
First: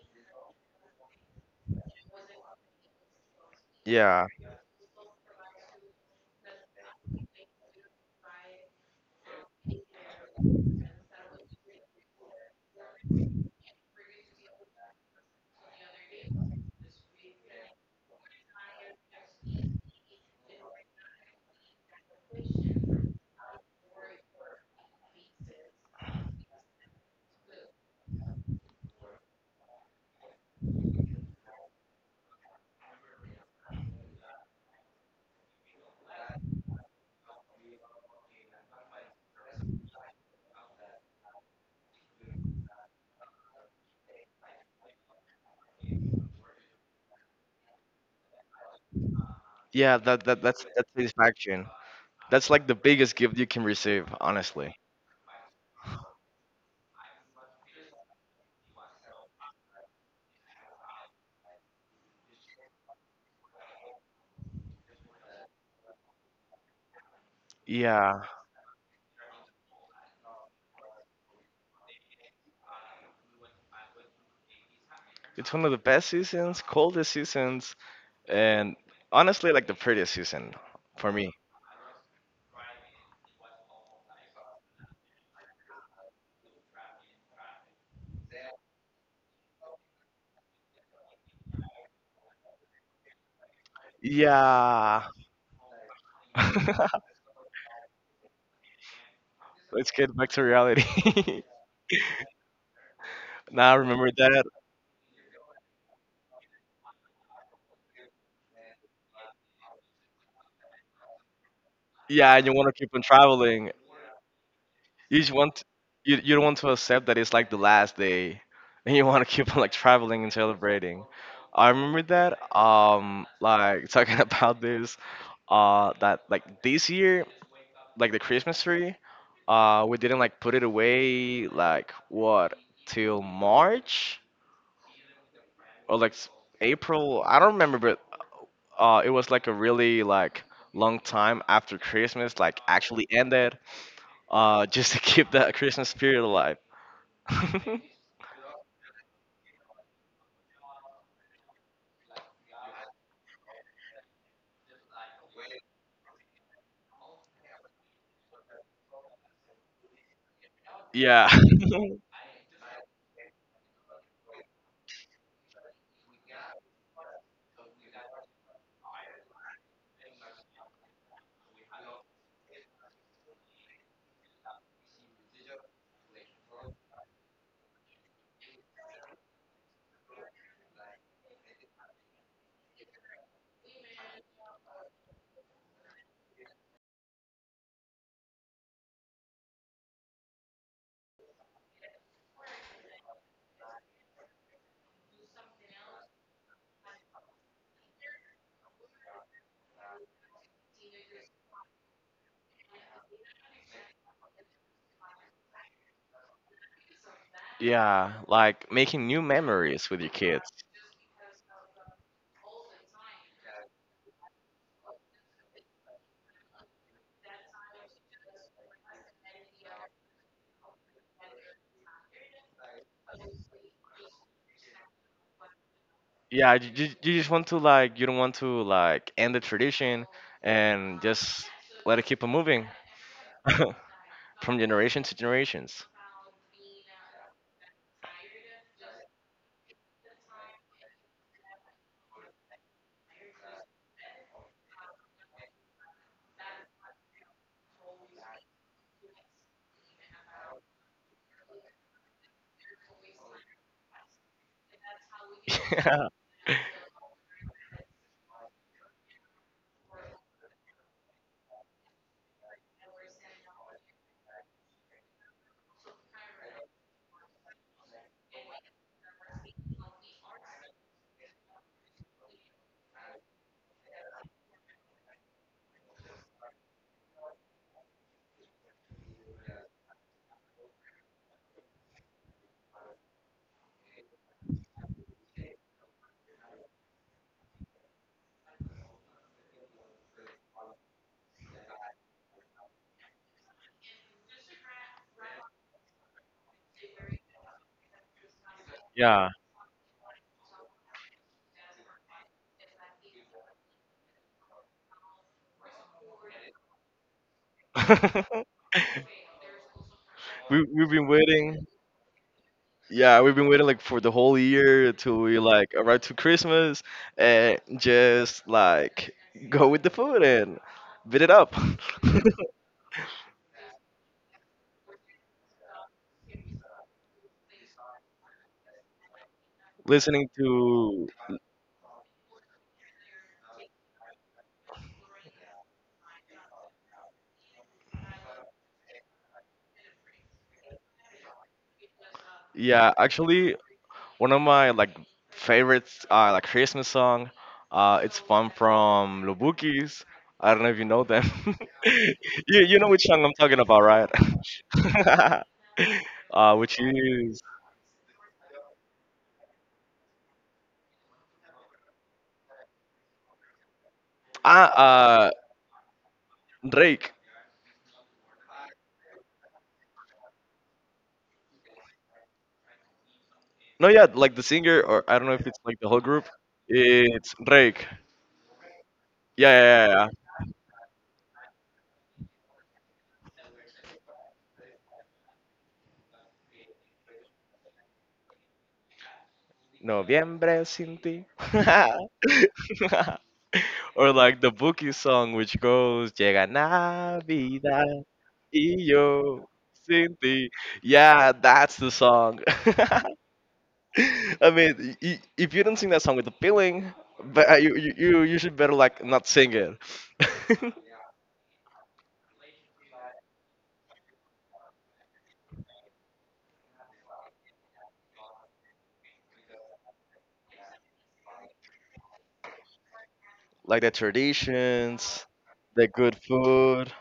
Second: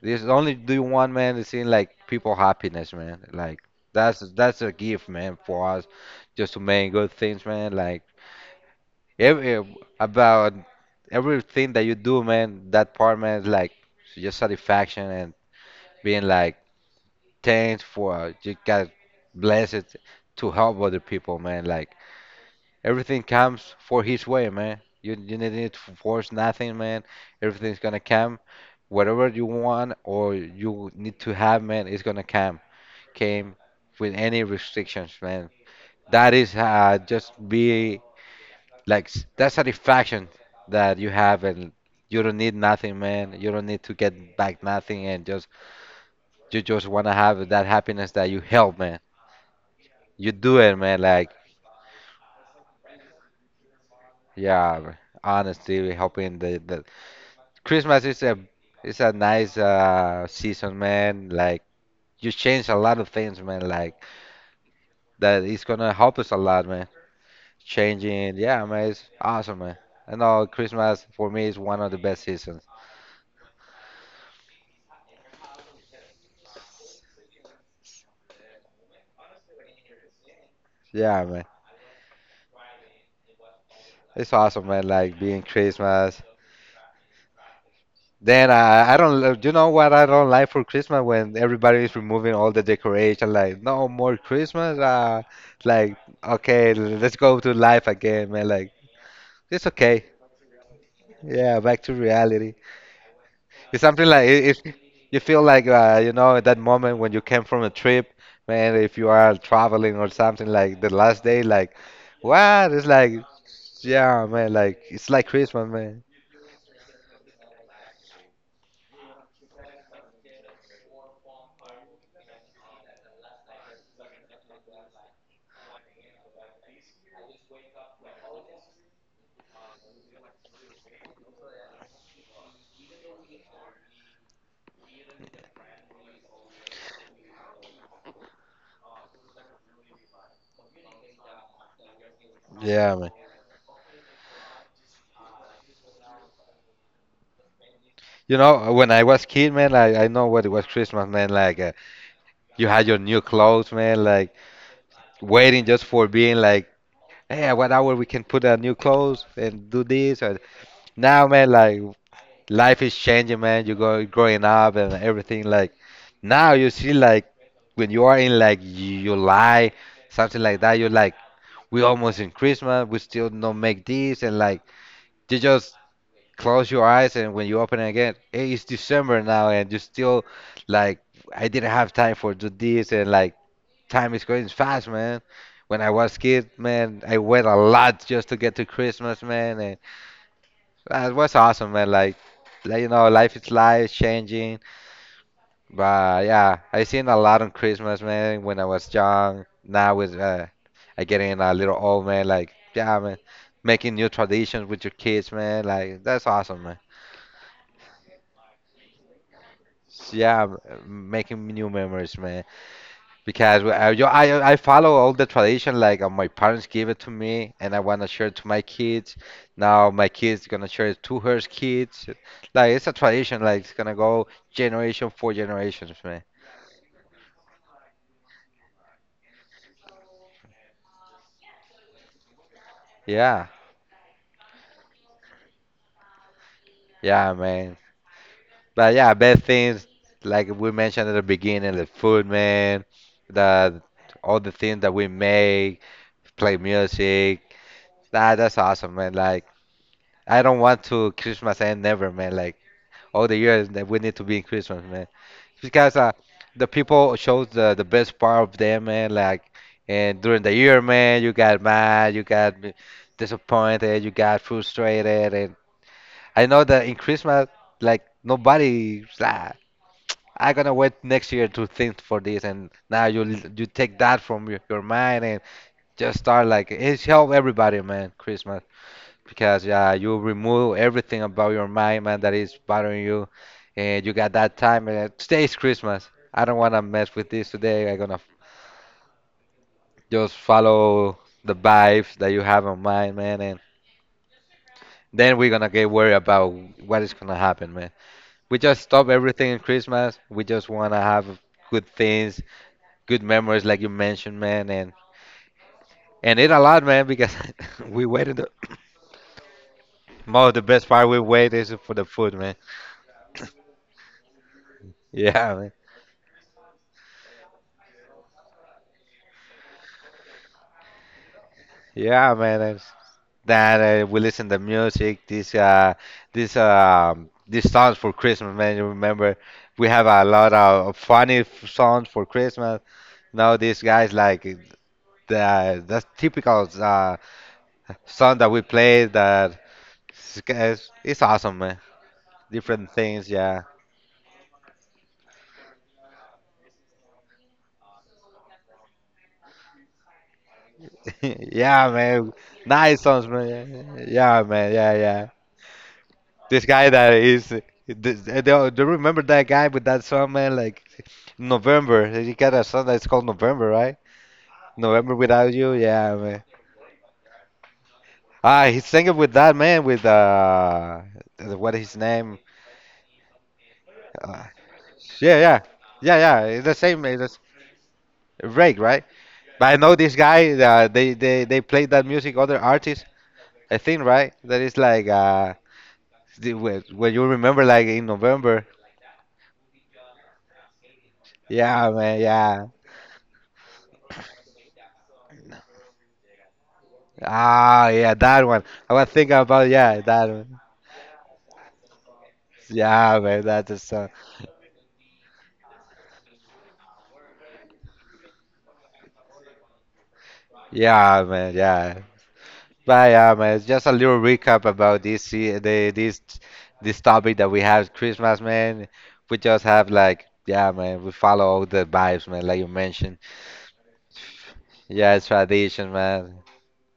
A: this is only do one man to see like people happiness, man. Like, that's
B: yeah,
A: that's a gift, man, for us just to make good things, man. Like, every about everything that you do, man. That part, man, is like just satisfaction and being like, thanks for you got blessed to help other people, man. Like, everything comes for his way, man. You need to force nothing, man. Everything's gonna come. Whatever you want or you need to have, man, it's gonna come. Came with any restrictions, man. That is just be like that satisfaction that you have, and you don't need nothing, man. You don't need to get back nothing, and just you just wanna have that happiness that you help, man.
B: yeah. That,
A: You
B: that
A: do
B: that's
A: it,
B: that's
A: man. Like,
B: satisfaction. That's like the biggest gift you can receive, honestly.
A: yeah, honestly, helping the Christmas is a nice season, man. Like, you change a lot of things, man. Like, that is gonna help us a lot, man.
B: Yeah,
A: Changing, yeah, man. It's awesome, man. I know Christmas for me is one of the best seasons.
B: it's one of the best seasons, coldest seasons, and honestly, like the prettiest season for
A: Yeah,
B: me.
A: man. It's awesome, man. Like being Christmas. Then I don't you know what I don't like for Christmas, when everybody is removing all the decoration. Like, no more Christmas.
B: Yeah.
A: Like, okay, let's go to life again, man. Like, it's
B: Let's
A: okay.
B: get back to reality.
A: Yeah, back to reality.
B: Now I
A: It's something
B: remember
A: like,
B: that.
A: if you feel like you know that moment when you came from a trip, man. If you are traveling or something, like the last day, like
B: Yeah, and you want
A: what?
B: to
A: It's
B: keep on
A: like,
B: traveling.
A: yeah, man. Like, it's
B: You
A: like
B: just want
A: Christmas, man.
B: you you don't want to accept that it's like the last day, and you want to keep on like traveling and celebrating. I remember that. Like talking about this. That like this year, like the Christmas tree, we didn't like put it away like what till March or like April. I don't remember, it was like a really like long time after Christmas like
A: Yeah,
B: actually
A: man.
B: ended, just to keep that Christmas spirit alive.
A: You know, when I was kid, man, I know what it was Christmas, man. Like you had your new clothes, man. Like waiting just for being like, hey, at what hour we can put on new clothes and do this? Or now,
B: yeah,
A: man, like, life is changing, man. You go growing up and everything. Like now, you see, like when you are in like July, something like that. You're like, we almost in Christmas. We still don't make this. And like, you just close your eyes, and when you open it again, hey, it's December now, and you still like, I didn't have time for do this, and like time is going fast, man. When I was kid, man, I wait a lot just to get to Christmas, man, that was awesome, man. Like, you know, life is life, changing. But yeah, I seen a lot on Christmas, man. When I was young, now with I getting a little old, man. Like, yeah, man, making new traditions with your kids, man. Like, that's awesome, man.
B: yeah, like making new memories with your
A: So, yeah,
B: kids.
A: making new memories, man. Because I, yo- I follow all the tradition like my parents gave it to me, and I want to share it to my kids. Now my kids gonna share it to her kids. Like, it's a tradition, like it's gonna go generation for generations, man.
B: Yeah, you, you just want to like you don't want to like end the tradition and just let it keep on moving
A: Yeah.
B: from generation to generations.
A: Yeah, man. But yeah, bad things like we mentioned at the beginning, the food, man, the all the things that we make, play music. That's awesome, man. Like, I don't want to Christmas and never, man. Like, all the years that we need to be in Christmas, man. Because the people shows the best part of them, man. Like, and during the year, man, you got mad, you got disappointed, you got frustrated, and I know that in Christmas, like, nobody, ah, I gonna wait next year to think for this, and now you take that from your mind and just start like it's help everybody, man. Christmas because, you remove everything about your mind, man, that is bothering you, and you got that time. And today is Christmas. I don't wanna mess with this today. I'm gonna just follow the vibes that you have on mind, man, and then we're gonna get worried about what is gonna happen, man. We just stop
B: Yeah.
A: everything in Christmas. We just wanna have good things, good memories, like you mentioned, man, and eat a lot, man, because we waited. Most of
B: we
A: the
B: we've
A: best
B: been
A: part we wait
B: waiting.
A: is for the food, man.
B: Yeah, we've been waiting like for the whole year till we
A: Yeah,
B: like
A: man.
B: arrive to Christmas and just like go with the food and beat it up.
A: Yeah, man. That We listen to music. This these songs for Christmas, man. You remember we have
B: Listening
A: a lot of
B: to
A: songs for Christmas. Now these guys like the that's typical song that we play. That it's awesome, man.
B: yeah,
A: Different things,
B: actually
A: yeah,
B: one of my like favorites like Christmas song. It's fun from Lubukis. I don't know if you know them.
A: yeah,
B: you
A: man.
B: you know which
A: Nice
B: song
A: songs,
B: I'm talking about,
A: man.
B: right?
A: Yeah, man. Yeah, yeah. This
B: Which
A: guy that
B: is
A: is. Do, do you remember that guy with that song, man? Like November. You got a song that's called November, right?
B: ah
A: November without you, yeah, man.
B: Drake.
A: Ah, he sang it with that man with what is his name?
B: No yeah, like the
A: Uh,
B: singer or I don't know
A: yeah,
B: if it's
A: yeah,
B: like the whole
A: yeah,
B: group.
A: yeah. It's the same. It's
B: It's
A: the
B: Drake.
A: Drake, right?
B: Yeah
A: But I
B: yeah
A: know
B: yeah.
A: this
B: Yeah.
A: guy. They played that music other artists. I think right that is like when you remember like in November.
B: Noviembre sin ti.
A: Yeah, man. Yeah.
B: Or like the Buki song, which goes Llega
A: Ah,
B: Navidad
A: yeah, that one.
B: y
A: I was thinking
B: yo
A: about yeah
B: sin
A: that
B: ti.
A: one.
B: Yeah, that's the song.
A: Yeah, man. That's the song.
B: I mean, if you don't sing that song with a feeling, but you you you you should better like not sing it.
A: Yeah, man. Yeah. I am. It's just a little recap about the this topic that we have Christmas, man. We just have like yeah, man. We follow all the vibes, man. Like you mentioned,
B: Like the
A: yeah,
B: traditions,
A: it's
B: the
A: tradition,
B: good
A: man.
B: food.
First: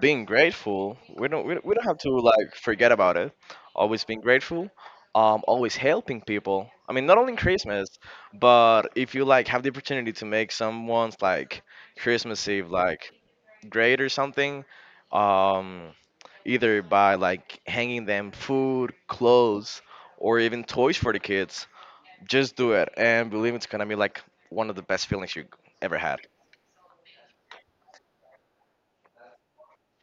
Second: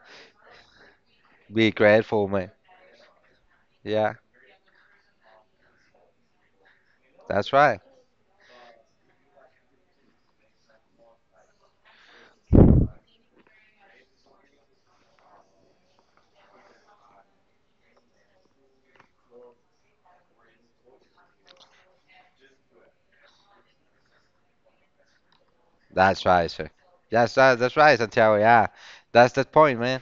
B: Being grateful, we don't
A: Be
B: we don't have to
A: grateful,
B: like
A: man.
B: forget about it, always
A: Yeah,
B: being grateful, always helping people. I mean, not only in
A: that's right.
B: Christmas, but if you like have the opportunity to make someone's like Christmas Eve like great or something, um either by like hanging them food, clothes, or even toys for the kids, just do it and believe it's gonna be like one of the best feelings you ever had.
A: That's right, sir. That's right. That's right, Santiago. Yeah, that's the point, man.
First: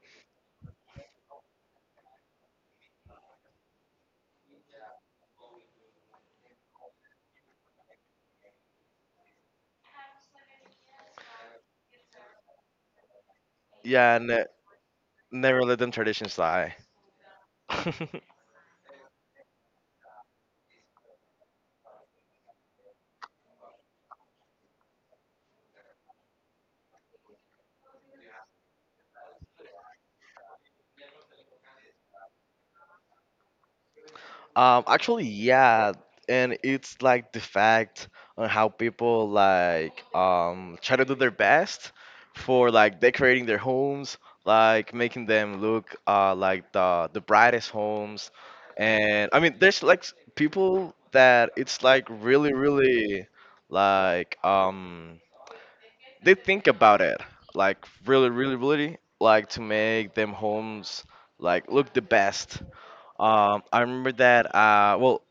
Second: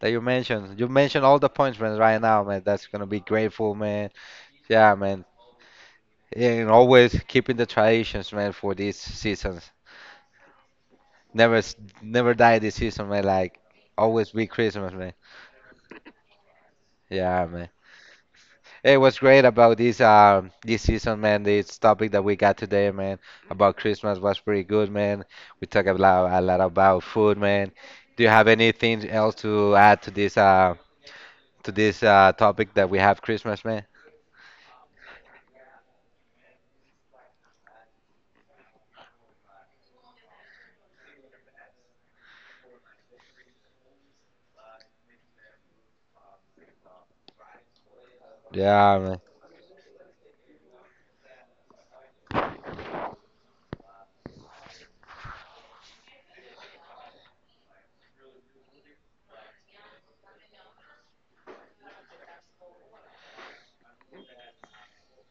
A: That you mentioned. You mentioned all the points, man. Right now, man. That's gonna be grateful, man. Yeah, man. And always keeping the traditions, man, for these seasons. Never, s- never die this season, man. Like
B: Yeah,
A: always be Christmas, man.
B: never let them traditions die.
A: Yeah, man. Hey, what's great about this this season, man. This topic that we got today, man, about Christmas was pretty good, man. We talk a lot about food, man. Do you have anything else to add to this to this topic that we have Christmas, man?
B: Actually, yeah, and it's like the fact on how people like try to do their best for like decorating their homes, like making them look like the brightest homes,
A: Yeah, man.
B: and I mean there's like people that it's like really really like, they think about it like really really really like to make them homes like look the best. I remember that. Well,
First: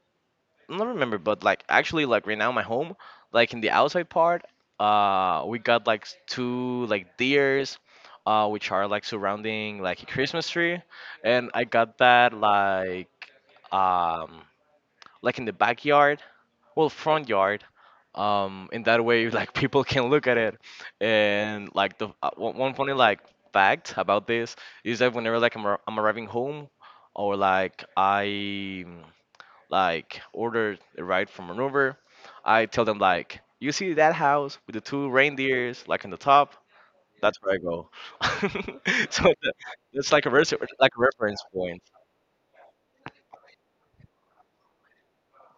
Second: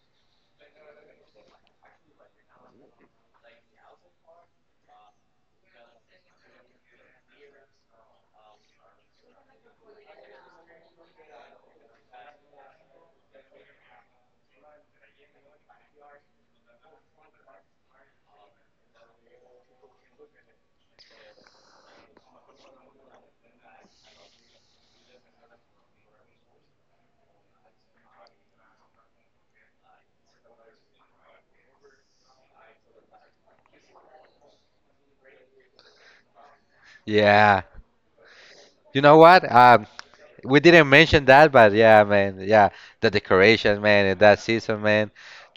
B: I don't remember, but like actually, like right now, my home, like in the outside part, we got like two like deers, which are like surrounding like a Christmas tree, and I got that like, um like in the backyard, well front yard, in that way like people can look at it, and like the one funny like fact about this is that whenever like I'm arriving home, or like I like order a ride from an Uber. I tell them like, you see that house with the two reindeers like in the top? That's where I
A: Yeah.
B: go.
A: You know
B: so
A: what?
B: it's like a
A: We didn't
B: like a
A: mention
B: reference
A: that, but
B: point.
A: yeah, man, yeah, the decoration, man, in that season, man,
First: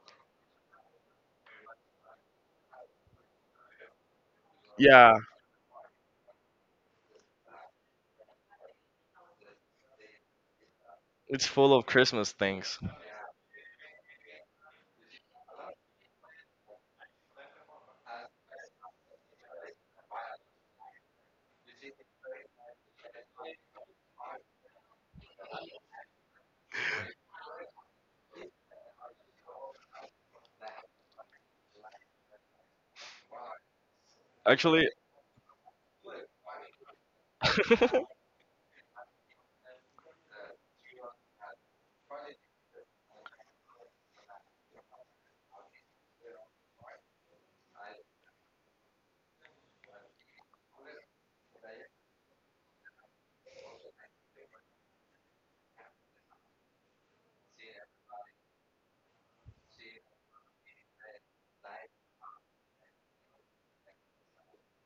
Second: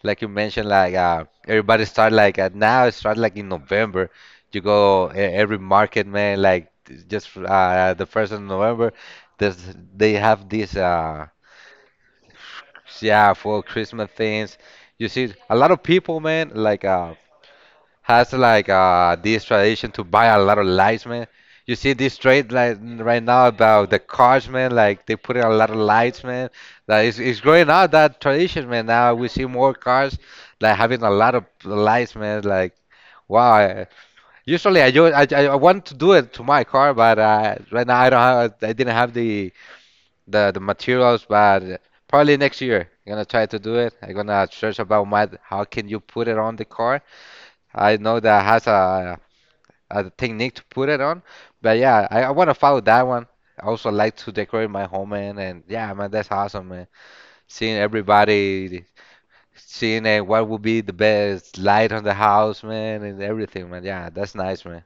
A: like you mentioned, like everybody start like now it start like in November. You go
B: Yeah,
A: every market, man, just the first of November, there's they have this
B: it's full of Christmas things.
A: yeah, for Christmas things. You see a lot of people, man, like has like this tradition to buy a lot of lights, man. You see this trade like right now about the cars, man. Like they put in a lot of lights, man. That is it's growing out that tradition, man. Now we see more cars like having a lot of lights, man. Like wow. Usually
B: Actually,
A: I, ju- I want to do it to my car, but right now I didn't have the materials, but probably next year I'm gonna try to do it. I'm gonna search about my how can you put it on the car. I know that has a the technique to put it on. But yeah, I want to follow that one. I also like to decorate my home, man. And yeah, man, that's awesome, man. Seeing everybody, seeing what would be the best light on the house, man, and everything, man. Yeah, that's nice, man.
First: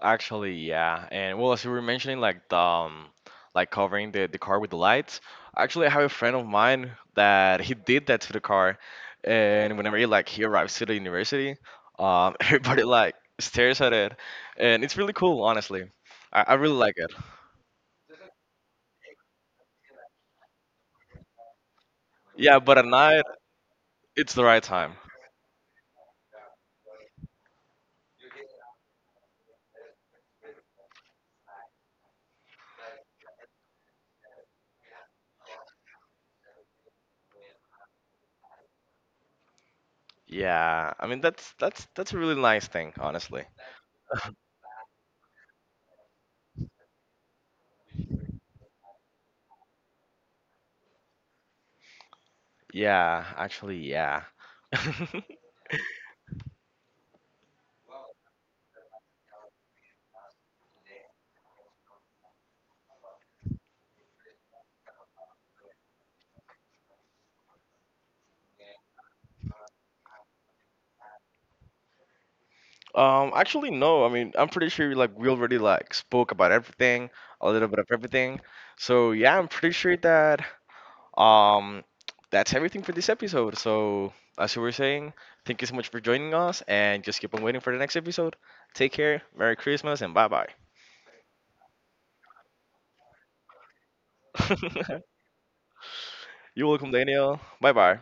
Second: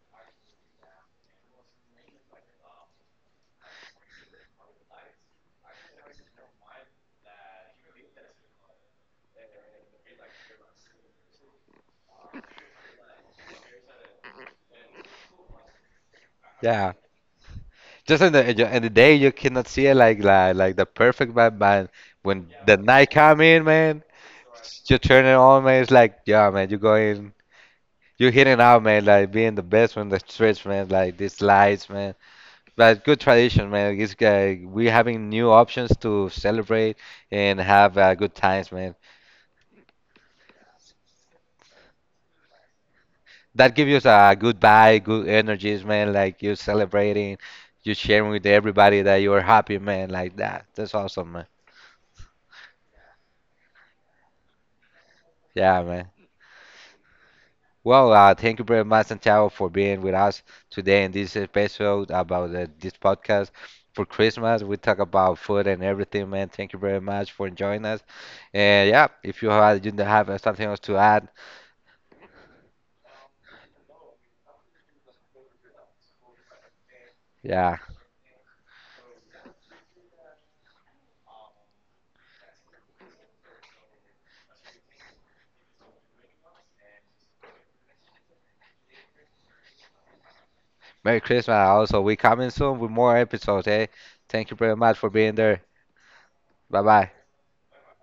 B: actually, yeah. And well, as you were mentioning, like the like covering the car with the lights. Actually, I have a friend of mine that he did that to the car, and whenever he like he arrives to the university, everybody like stares at it, and it's really cool, honestly. I really
A: Yeah,
B: like it.
A: just in the day you cannot see it like the perfect vibe man. When
B: Yeah,
A: the
B: but at
A: night
B: night
A: come in, man,
B: it's the right time.
A: you turn it on, man. It's like, yeah, man, you're going, you're hitting out, man. Like being the best when the streets, man. Like these lights, man. But good tradition, man. It's, we having new options to celebrate and have good times, man.
B: Yeah, I mean that's a really nice thing, honestly.
A: That gives you a good vibe, good energies, man. Like you're celebrating, you're sharing with everybody that you're happy, man. Like that. That's awesome, man.
B: Yeah, actually, yeah.
A: Yeah, man. Well, thank you very much, Santiago, for being with us today in this episode about this podcast for Christmas. We talk about food and everything, man. Thank you very much for joining us. And yeah, if you have, you have something else to add,
B: Actually, no. I mean, I'm pretty sure like we already like spoke about everything, a little
A: yeah.
B: bit of everything. So yeah, I'm pretty sure that um that's everything for this episode. So as you were saying, thank you so much for joining us, and just keep on waiting for the next episode. Take care, Merry Christmas, and bye bye.
A: Merry Christmas. Also, we coming soon with more episodes. Hey, thank you very much for being there.
B: You're
A: Bye
B: welcome,
A: bye.
B: Daniel. Bye bye.